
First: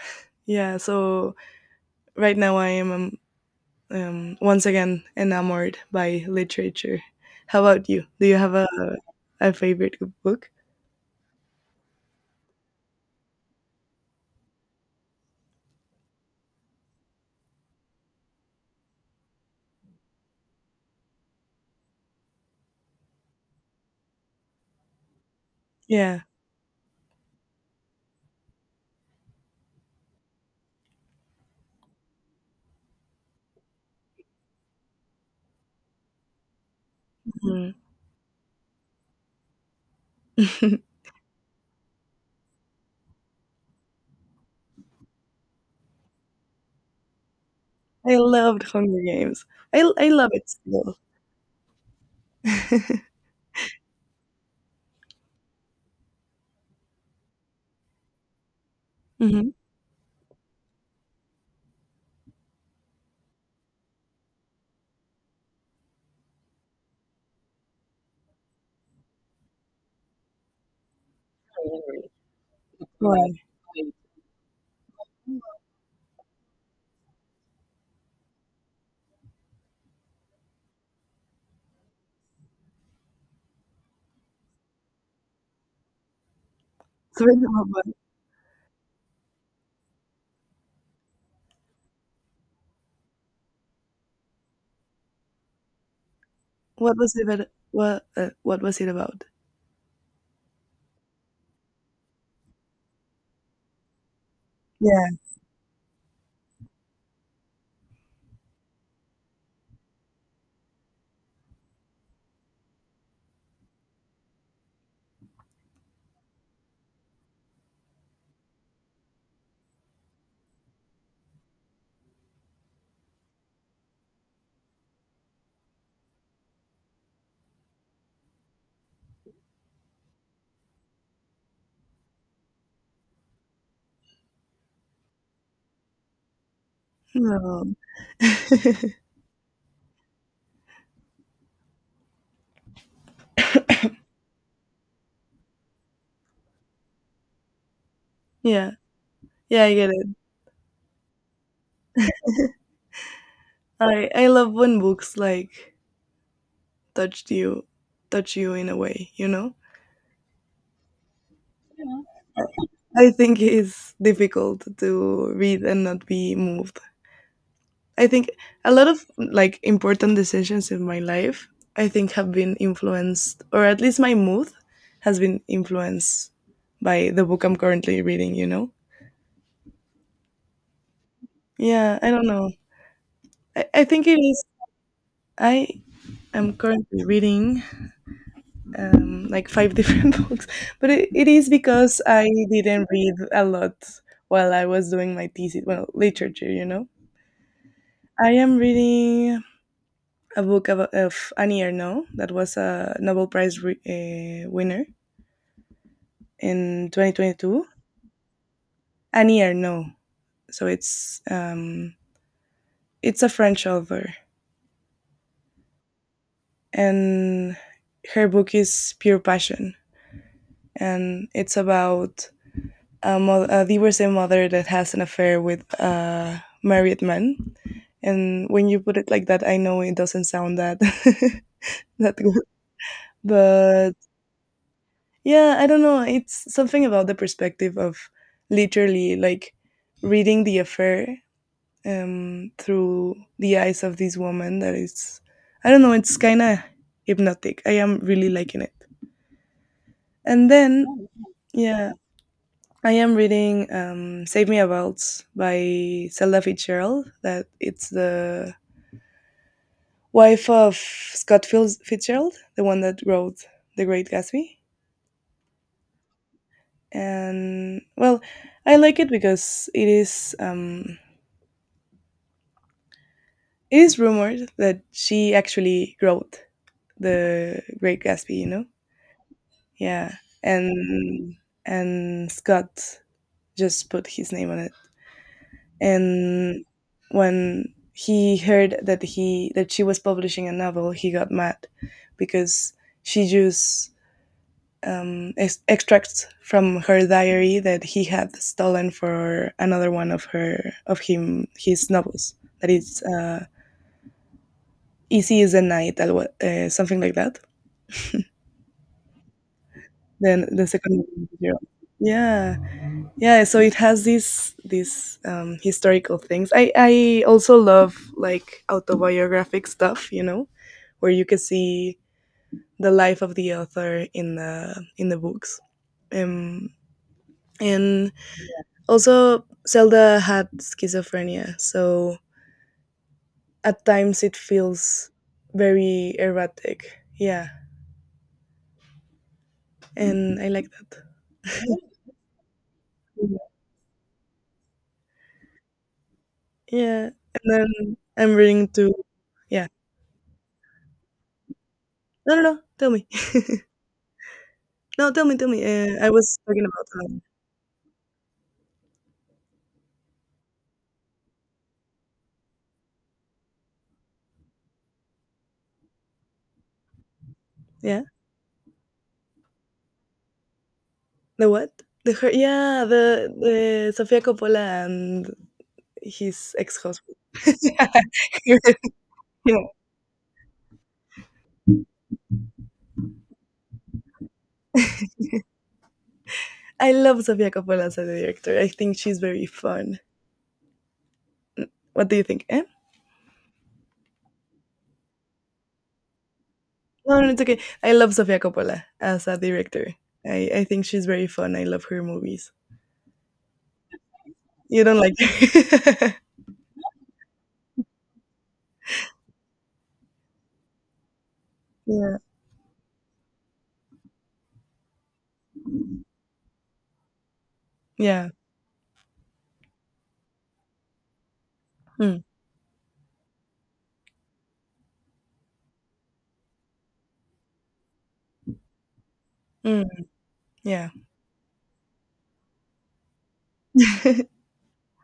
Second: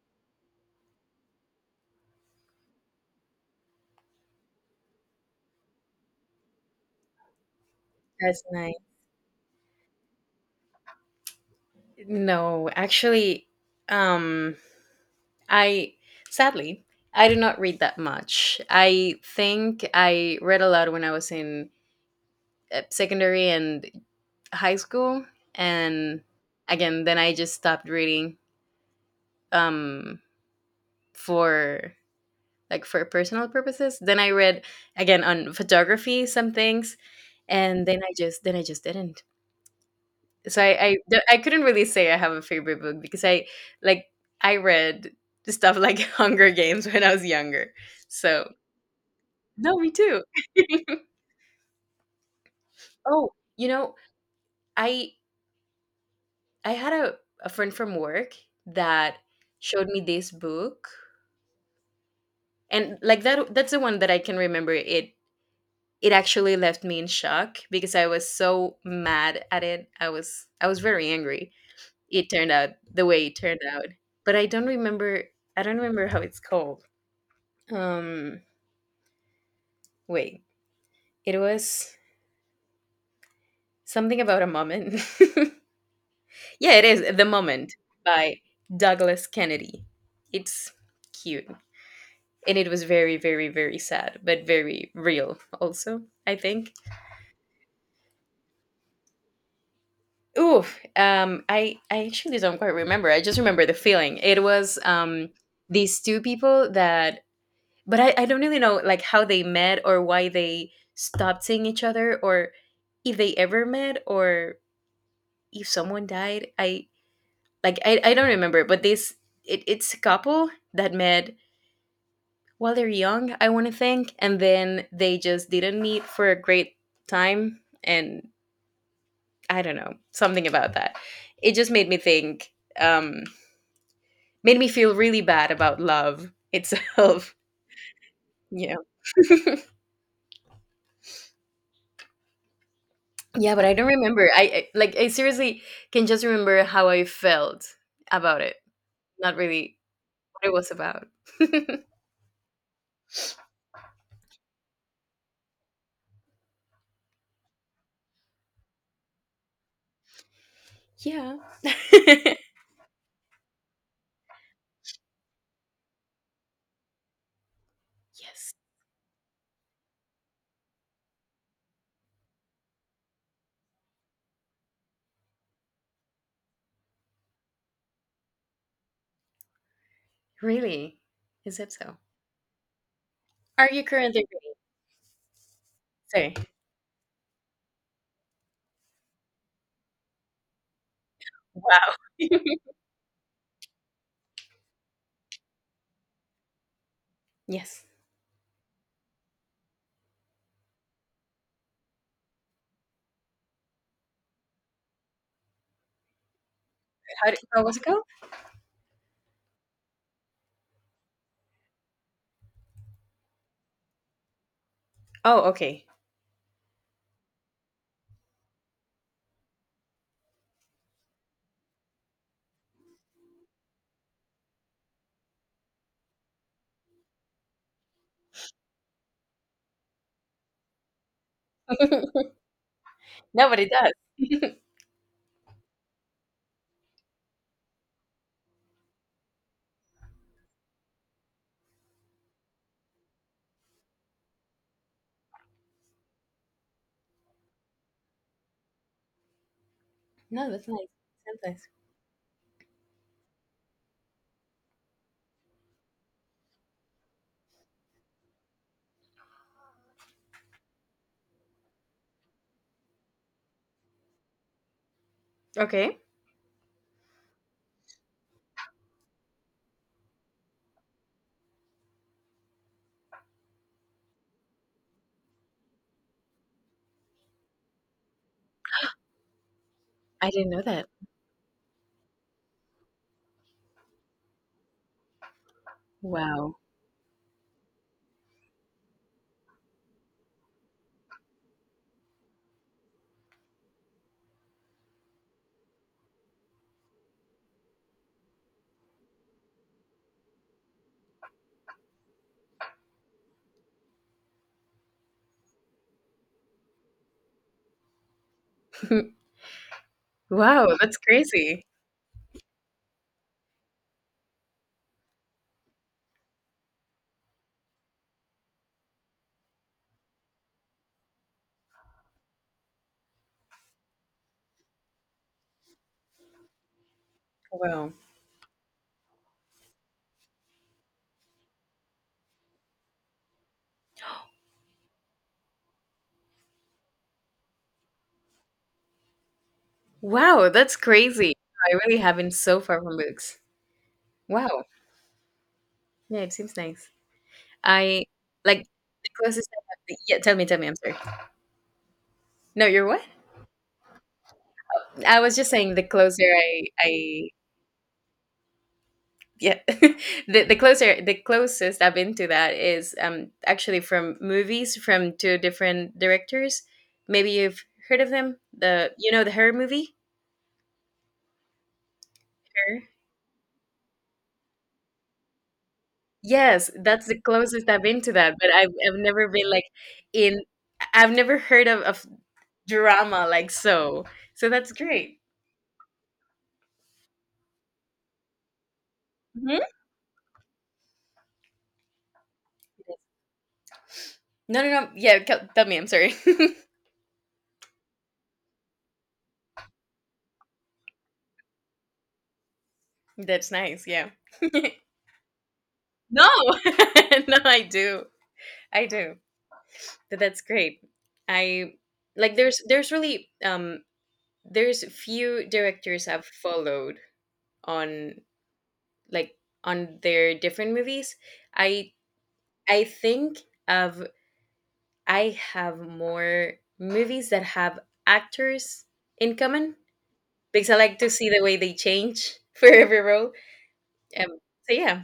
B: yeah. So right now I am um, um, once again enamored by literature. How about you? Do you
A: That's
B: have a
A: nice.
B: a favorite book?
A: No, actually, um, I sadly I do not read that much. I think I read a lot when I was in uh, secondary and high school,
B: Yeah.
A: and again, then I just stopped reading, um, for, like, for personal purposes. Then I read again on photography some things,
B: Mhm.
A: and then I just then I just didn't. So I, I I couldn't really say I have a favorite book, because I like I read stuff like Hunger Games when I was younger.
B: I
A: So
B: loved Hunger Games.
A: no,
B: I
A: me
B: I
A: too.
B: love it still.
A: Oh, you know, I I had a, a friend from work that
B: Hmm.
A: showed me this book. And like, that that's the one that I can remember. It it actually left me in shock because I was so mad at it. I was I was very angry. It turned out the way it
B: Why?
A: turned out. But I don't remember I don't remember how it's called. Um, Wait. It was something about a moment. Yeah, it is The
B: Thrilled.
A: Moment by Douglas Kennedy. It's cute. And it was very, very, very sad, but very real also, I think.
B: What was it about what, uh, what was it about?
A: Ooh, um, I, I actually don't quite remember. I just remember the feeling. It was,
B: Yeah.
A: um, these two people that, but I, I don't really know like how they met, or why they stopped seeing each other, or if they ever met, or if someone died. i like I, I don't remember, but this, it, it's a couple that met while they're young, I want to think, and then they just didn't meet for a great time, and I don't know, something about that. It just made me think, um, made me feel really bad about love itself.
B: No.
A: Yeah. Yeah, but I don't remember. I, I like I seriously can just remember how I felt about it,
B: Yeah.
A: not
B: Yeah, I
A: really
B: get it.
A: what it was about.
B: I I love when books, like, touched you touch you in a way, you know?
A: Yeah. Yes.
B: I think it's difficult to read and not be moved. I think a lot of, like, important decisions in my life, I think have been influenced or at least my mood has been influenced by the book I'm currently reading, you know?
A: Really? Is it so?
B: Yeah, I don't know. I
A: Are
B: I
A: you
B: think it
A: currently
B: is
A: reading?
B: I
A: Say,
B: I'm currently reading um, like five different books, but it, it is
A: wow.
B: because I didn't read a lot while I was doing my thesis, well, literature, you know.
A: Yes.
B: I am reading a book of, of Annie Ernaux that was a Nobel Prize re- uh, winner in
A: How, did how
B: twenty twenty-two.
A: was it go?
B: Annie Ernaux, so it's um, it's a French author,
A: Oh, okay.
B: and her book is Pure Passion, and it's about a, mo- a divorcee mother that has an affair with a married man. And when you put it like that, I know it doesn't sound that that good.
A: Nobody
B: But
A: does.
B: yeah, I don't know. It's something about the perspective of literally like reading the affair um, through the eyes of this woman. That is, I don't know. It's kind of hypnotic. I am really liking it. And
A: No, that's nice.
B: then
A: That's nice.
B: yeah, I am reading um, "Save Me a Waltz" by Zelda Fitzgerald. That it's the wife of Scott Fils- Fitzgerald, the one that wrote *The Great Gatsby*.
A: Okay.
B: And well, I like it because it is um, it is rumored that she actually wrote *The Great Gatsby*. You know, yeah,
A: I didn't know that.
B: and and Scott just put his name on it.
A: Wow.
B: And when he heard that he that she was publishing a novel, he got mad because she used um, ex- extracts from her diary that he had stolen for another one of her of him his novels. That is uh, easy as a night, that wa- uh, something like that. Then the
A: Wow, that's
B: second, one, yeah,
A: crazy.
B: yeah, yeah. So it has these these um, historical things. I I also love like autobiographic stuff, you know where you can see the life of the author in the in the books. Um,
A: Wow.
B: and also, Zelda had schizophrenia, so at times it feels very erratic. Yeah, and I
A: Wow,
B: like
A: that's
B: that.
A: crazy. I really haven't, so far, from books. Wow. Yeah, it seems nice.
B: Yeah, and then
A: I,
B: I'm
A: like,
B: reading to.
A: the closest I
B: Yeah,
A: have. Yeah, tell me, tell me. I'm sorry.
B: no, no, no.
A: No, you're
B: Tell
A: what?
B: me. No,
A: I
B: tell me,
A: was
B: tell
A: just
B: me.
A: saying, the
B: Uh, I
A: closer
B: was talking
A: I
B: about. Um,
A: I yeah. The, the closer the closest I've been to that is um actually from movies from two different directors, maybe you've heard
B: yeah,
A: of them. The You know, the Her movie.
B: the what? The her.
A: Her.
B: Yeah, the the Sofia Coppola and his
A: Yes, that's
B: ex-husband.
A: the closest I've been to that. But i've, I've never been
B: Yeah.
A: like in I've never heard of, of drama, like, so. So that's great.
B: I love Sofia Coppola as a director. I think she's very
A: Mhm.
B: fun. What do you think? Eh?
A: No, no, no. Yeah, tell tell me, I'm sorry.
B: No, no, it's okay. I love Sofia Coppola as a director. I, I think she's very fun. I love her movies.
A: That's nice, yeah. No.
B: You don't like her?
A: No, I do. I do. Th- That's great. I,
B: Yeah.
A: like, there's there's really, um there's few directors I've followed on
B: Yeah.
A: like on their different movies. I
B: Mm,
A: I think of I have more movies that have actors in common,
B: mm,
A: because I
B: yeah.
A: like to see the way they change for every role. Um so yeah.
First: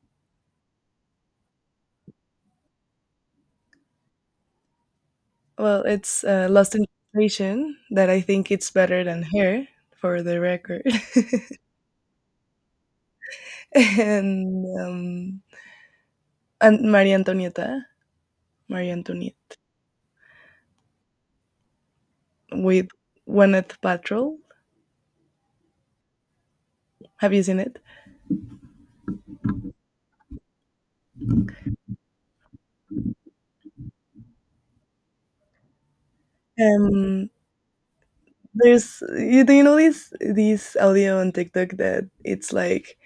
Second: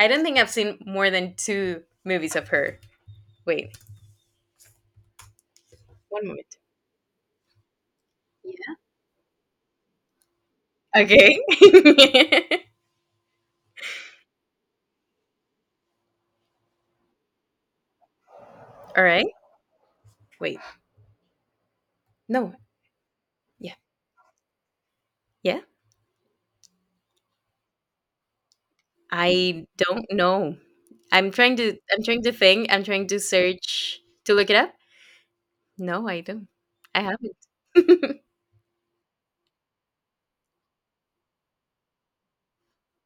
A: I don't think I've seen more than two movies of her. Wait,
B: Well, it's
A: one
B: uh,
A: moment.
B: Lost in Translation that I think it's better than her for the record.
A: Okay.
B: And um and Maria Antonieta, Maria
A: All right.
B: Antonieta
A: Wait. No.
B: with
A: Yeah.
B: Gwyneth Patrol.
A: Yeah.
B: Have you seen it?
A: I don't know. I'm trying to I'm trying to think. I'm trying to search, to look it up. No, I don't. I
B: Um.
A: haven't.
B: There's you do you know this this audio on TikTok that it's like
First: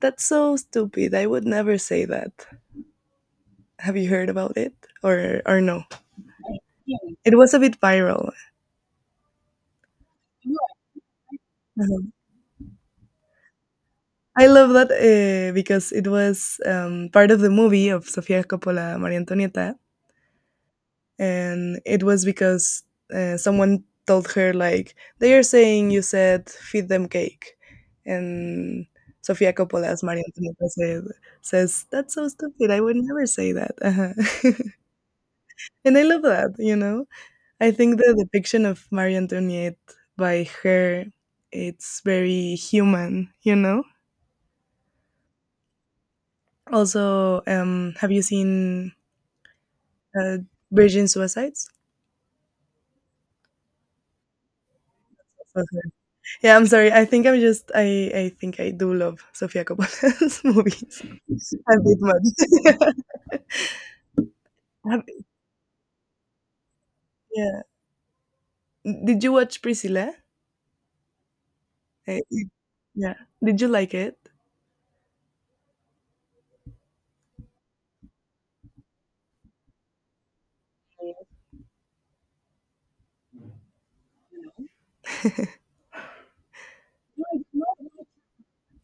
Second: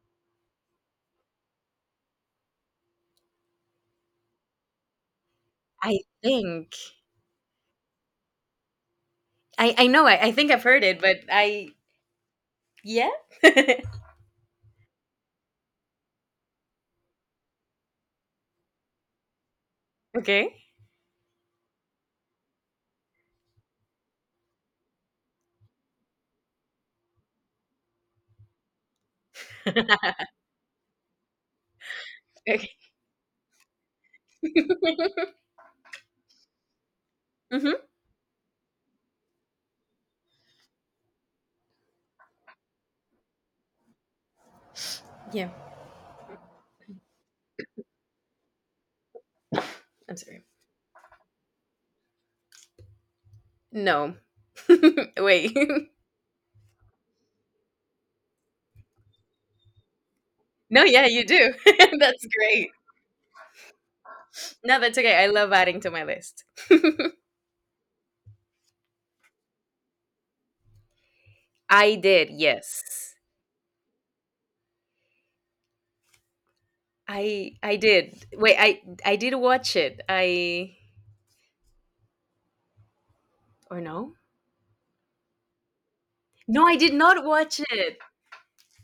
B: that's so stupid. I would never say that. Have you heard about it or or no?
A: I think.
B: Yeah. It was a bit viral.
A: I, I know. I, I think I've
B: Yeah.
A: heard it, but I
B: Uh-huh.
A: yeah.
B: I love that uh, because it was um, part of the movie of Sofia Coppola, Maria Antonieta,
A: Okay.
B: and it was because uh, someone told her like they are saying you said feed them cake and Sofia Coppola as Maria Antonietta said, says that's so
A: Okay.
B: stupid, I would never say that. Uh-huh. And I love that, you know. I
A: Hmm.
B: think the depiction of Maria Antoniette by her, it's very human, you know.
A: Yeah.
B: Also um have you seen
A: I'm
B: uh,
A: sorry.
B: Virgin Suicides?
A: No. Wait.
B: Yeah, I'm sorry. I think I'm just I I think I do love Sofia Coppola's
A: No,
B: movies
A: yeah, you do.
B: a bit
A: That's great.
B: much.
A: No, that's
B: Have-
A: okay. I love adding to my list.
B: yeah. Did you watch Priscilla?
A: I
B: Eh,
A: did,
B: it- Yeah.
A: yes.
B: Did you like it?
A: I I did. Wait, I I did watch it. I Or no? No, I did not watch it.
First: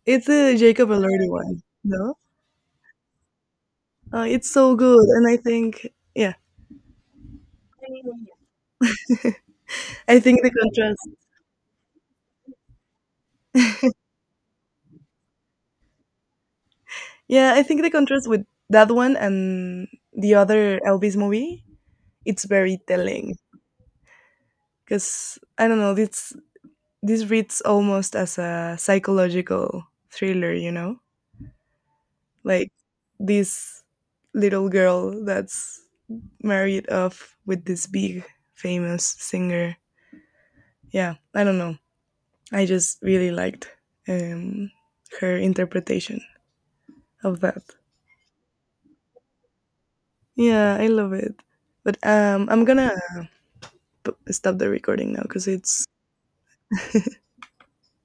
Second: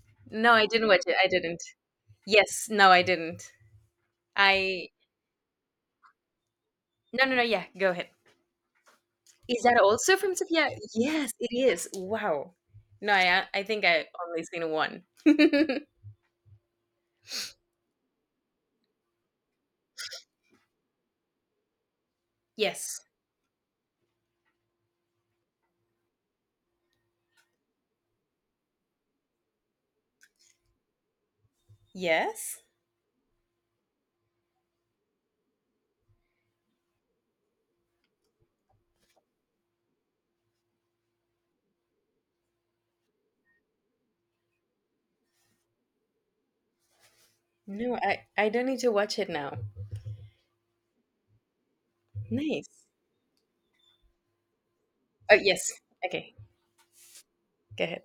B: It's
A: No,
B: a
A: I didn't
B: Jacob
A: watch it. I
B: Elordi one.
A: didn't.
B: No?
A: Yes, no, I didn't.
B: Oh, it's so
A: I
B: good, and I think yeah.
A: No, no, no. Yeah, go ahead. Is that also
B: I
A: from
B: think the
A: Sofia?
B: contrast.
A: Yes, it is. Wow. No, I uh, I think I only seen one.
B: Yeah, I think the contrast with that one and the other Elvis movie, it's very
A: Yes.
B: telling because I don't know. This this reads almost as a psychological thriller, you know.
A: Yes.
B: Like this little girl that's married off with this big famous singer. Yeah, I don't know. I just really liked um, her interpretation of that.
A: No, I I don't need to watch it now.
B: Yeah, I love it. But um, I'm
A: Nice.
B: gonna p- stop the recording now
A: Oh
B: because
A: yes.
B: it's
A: Okay. Go ahead.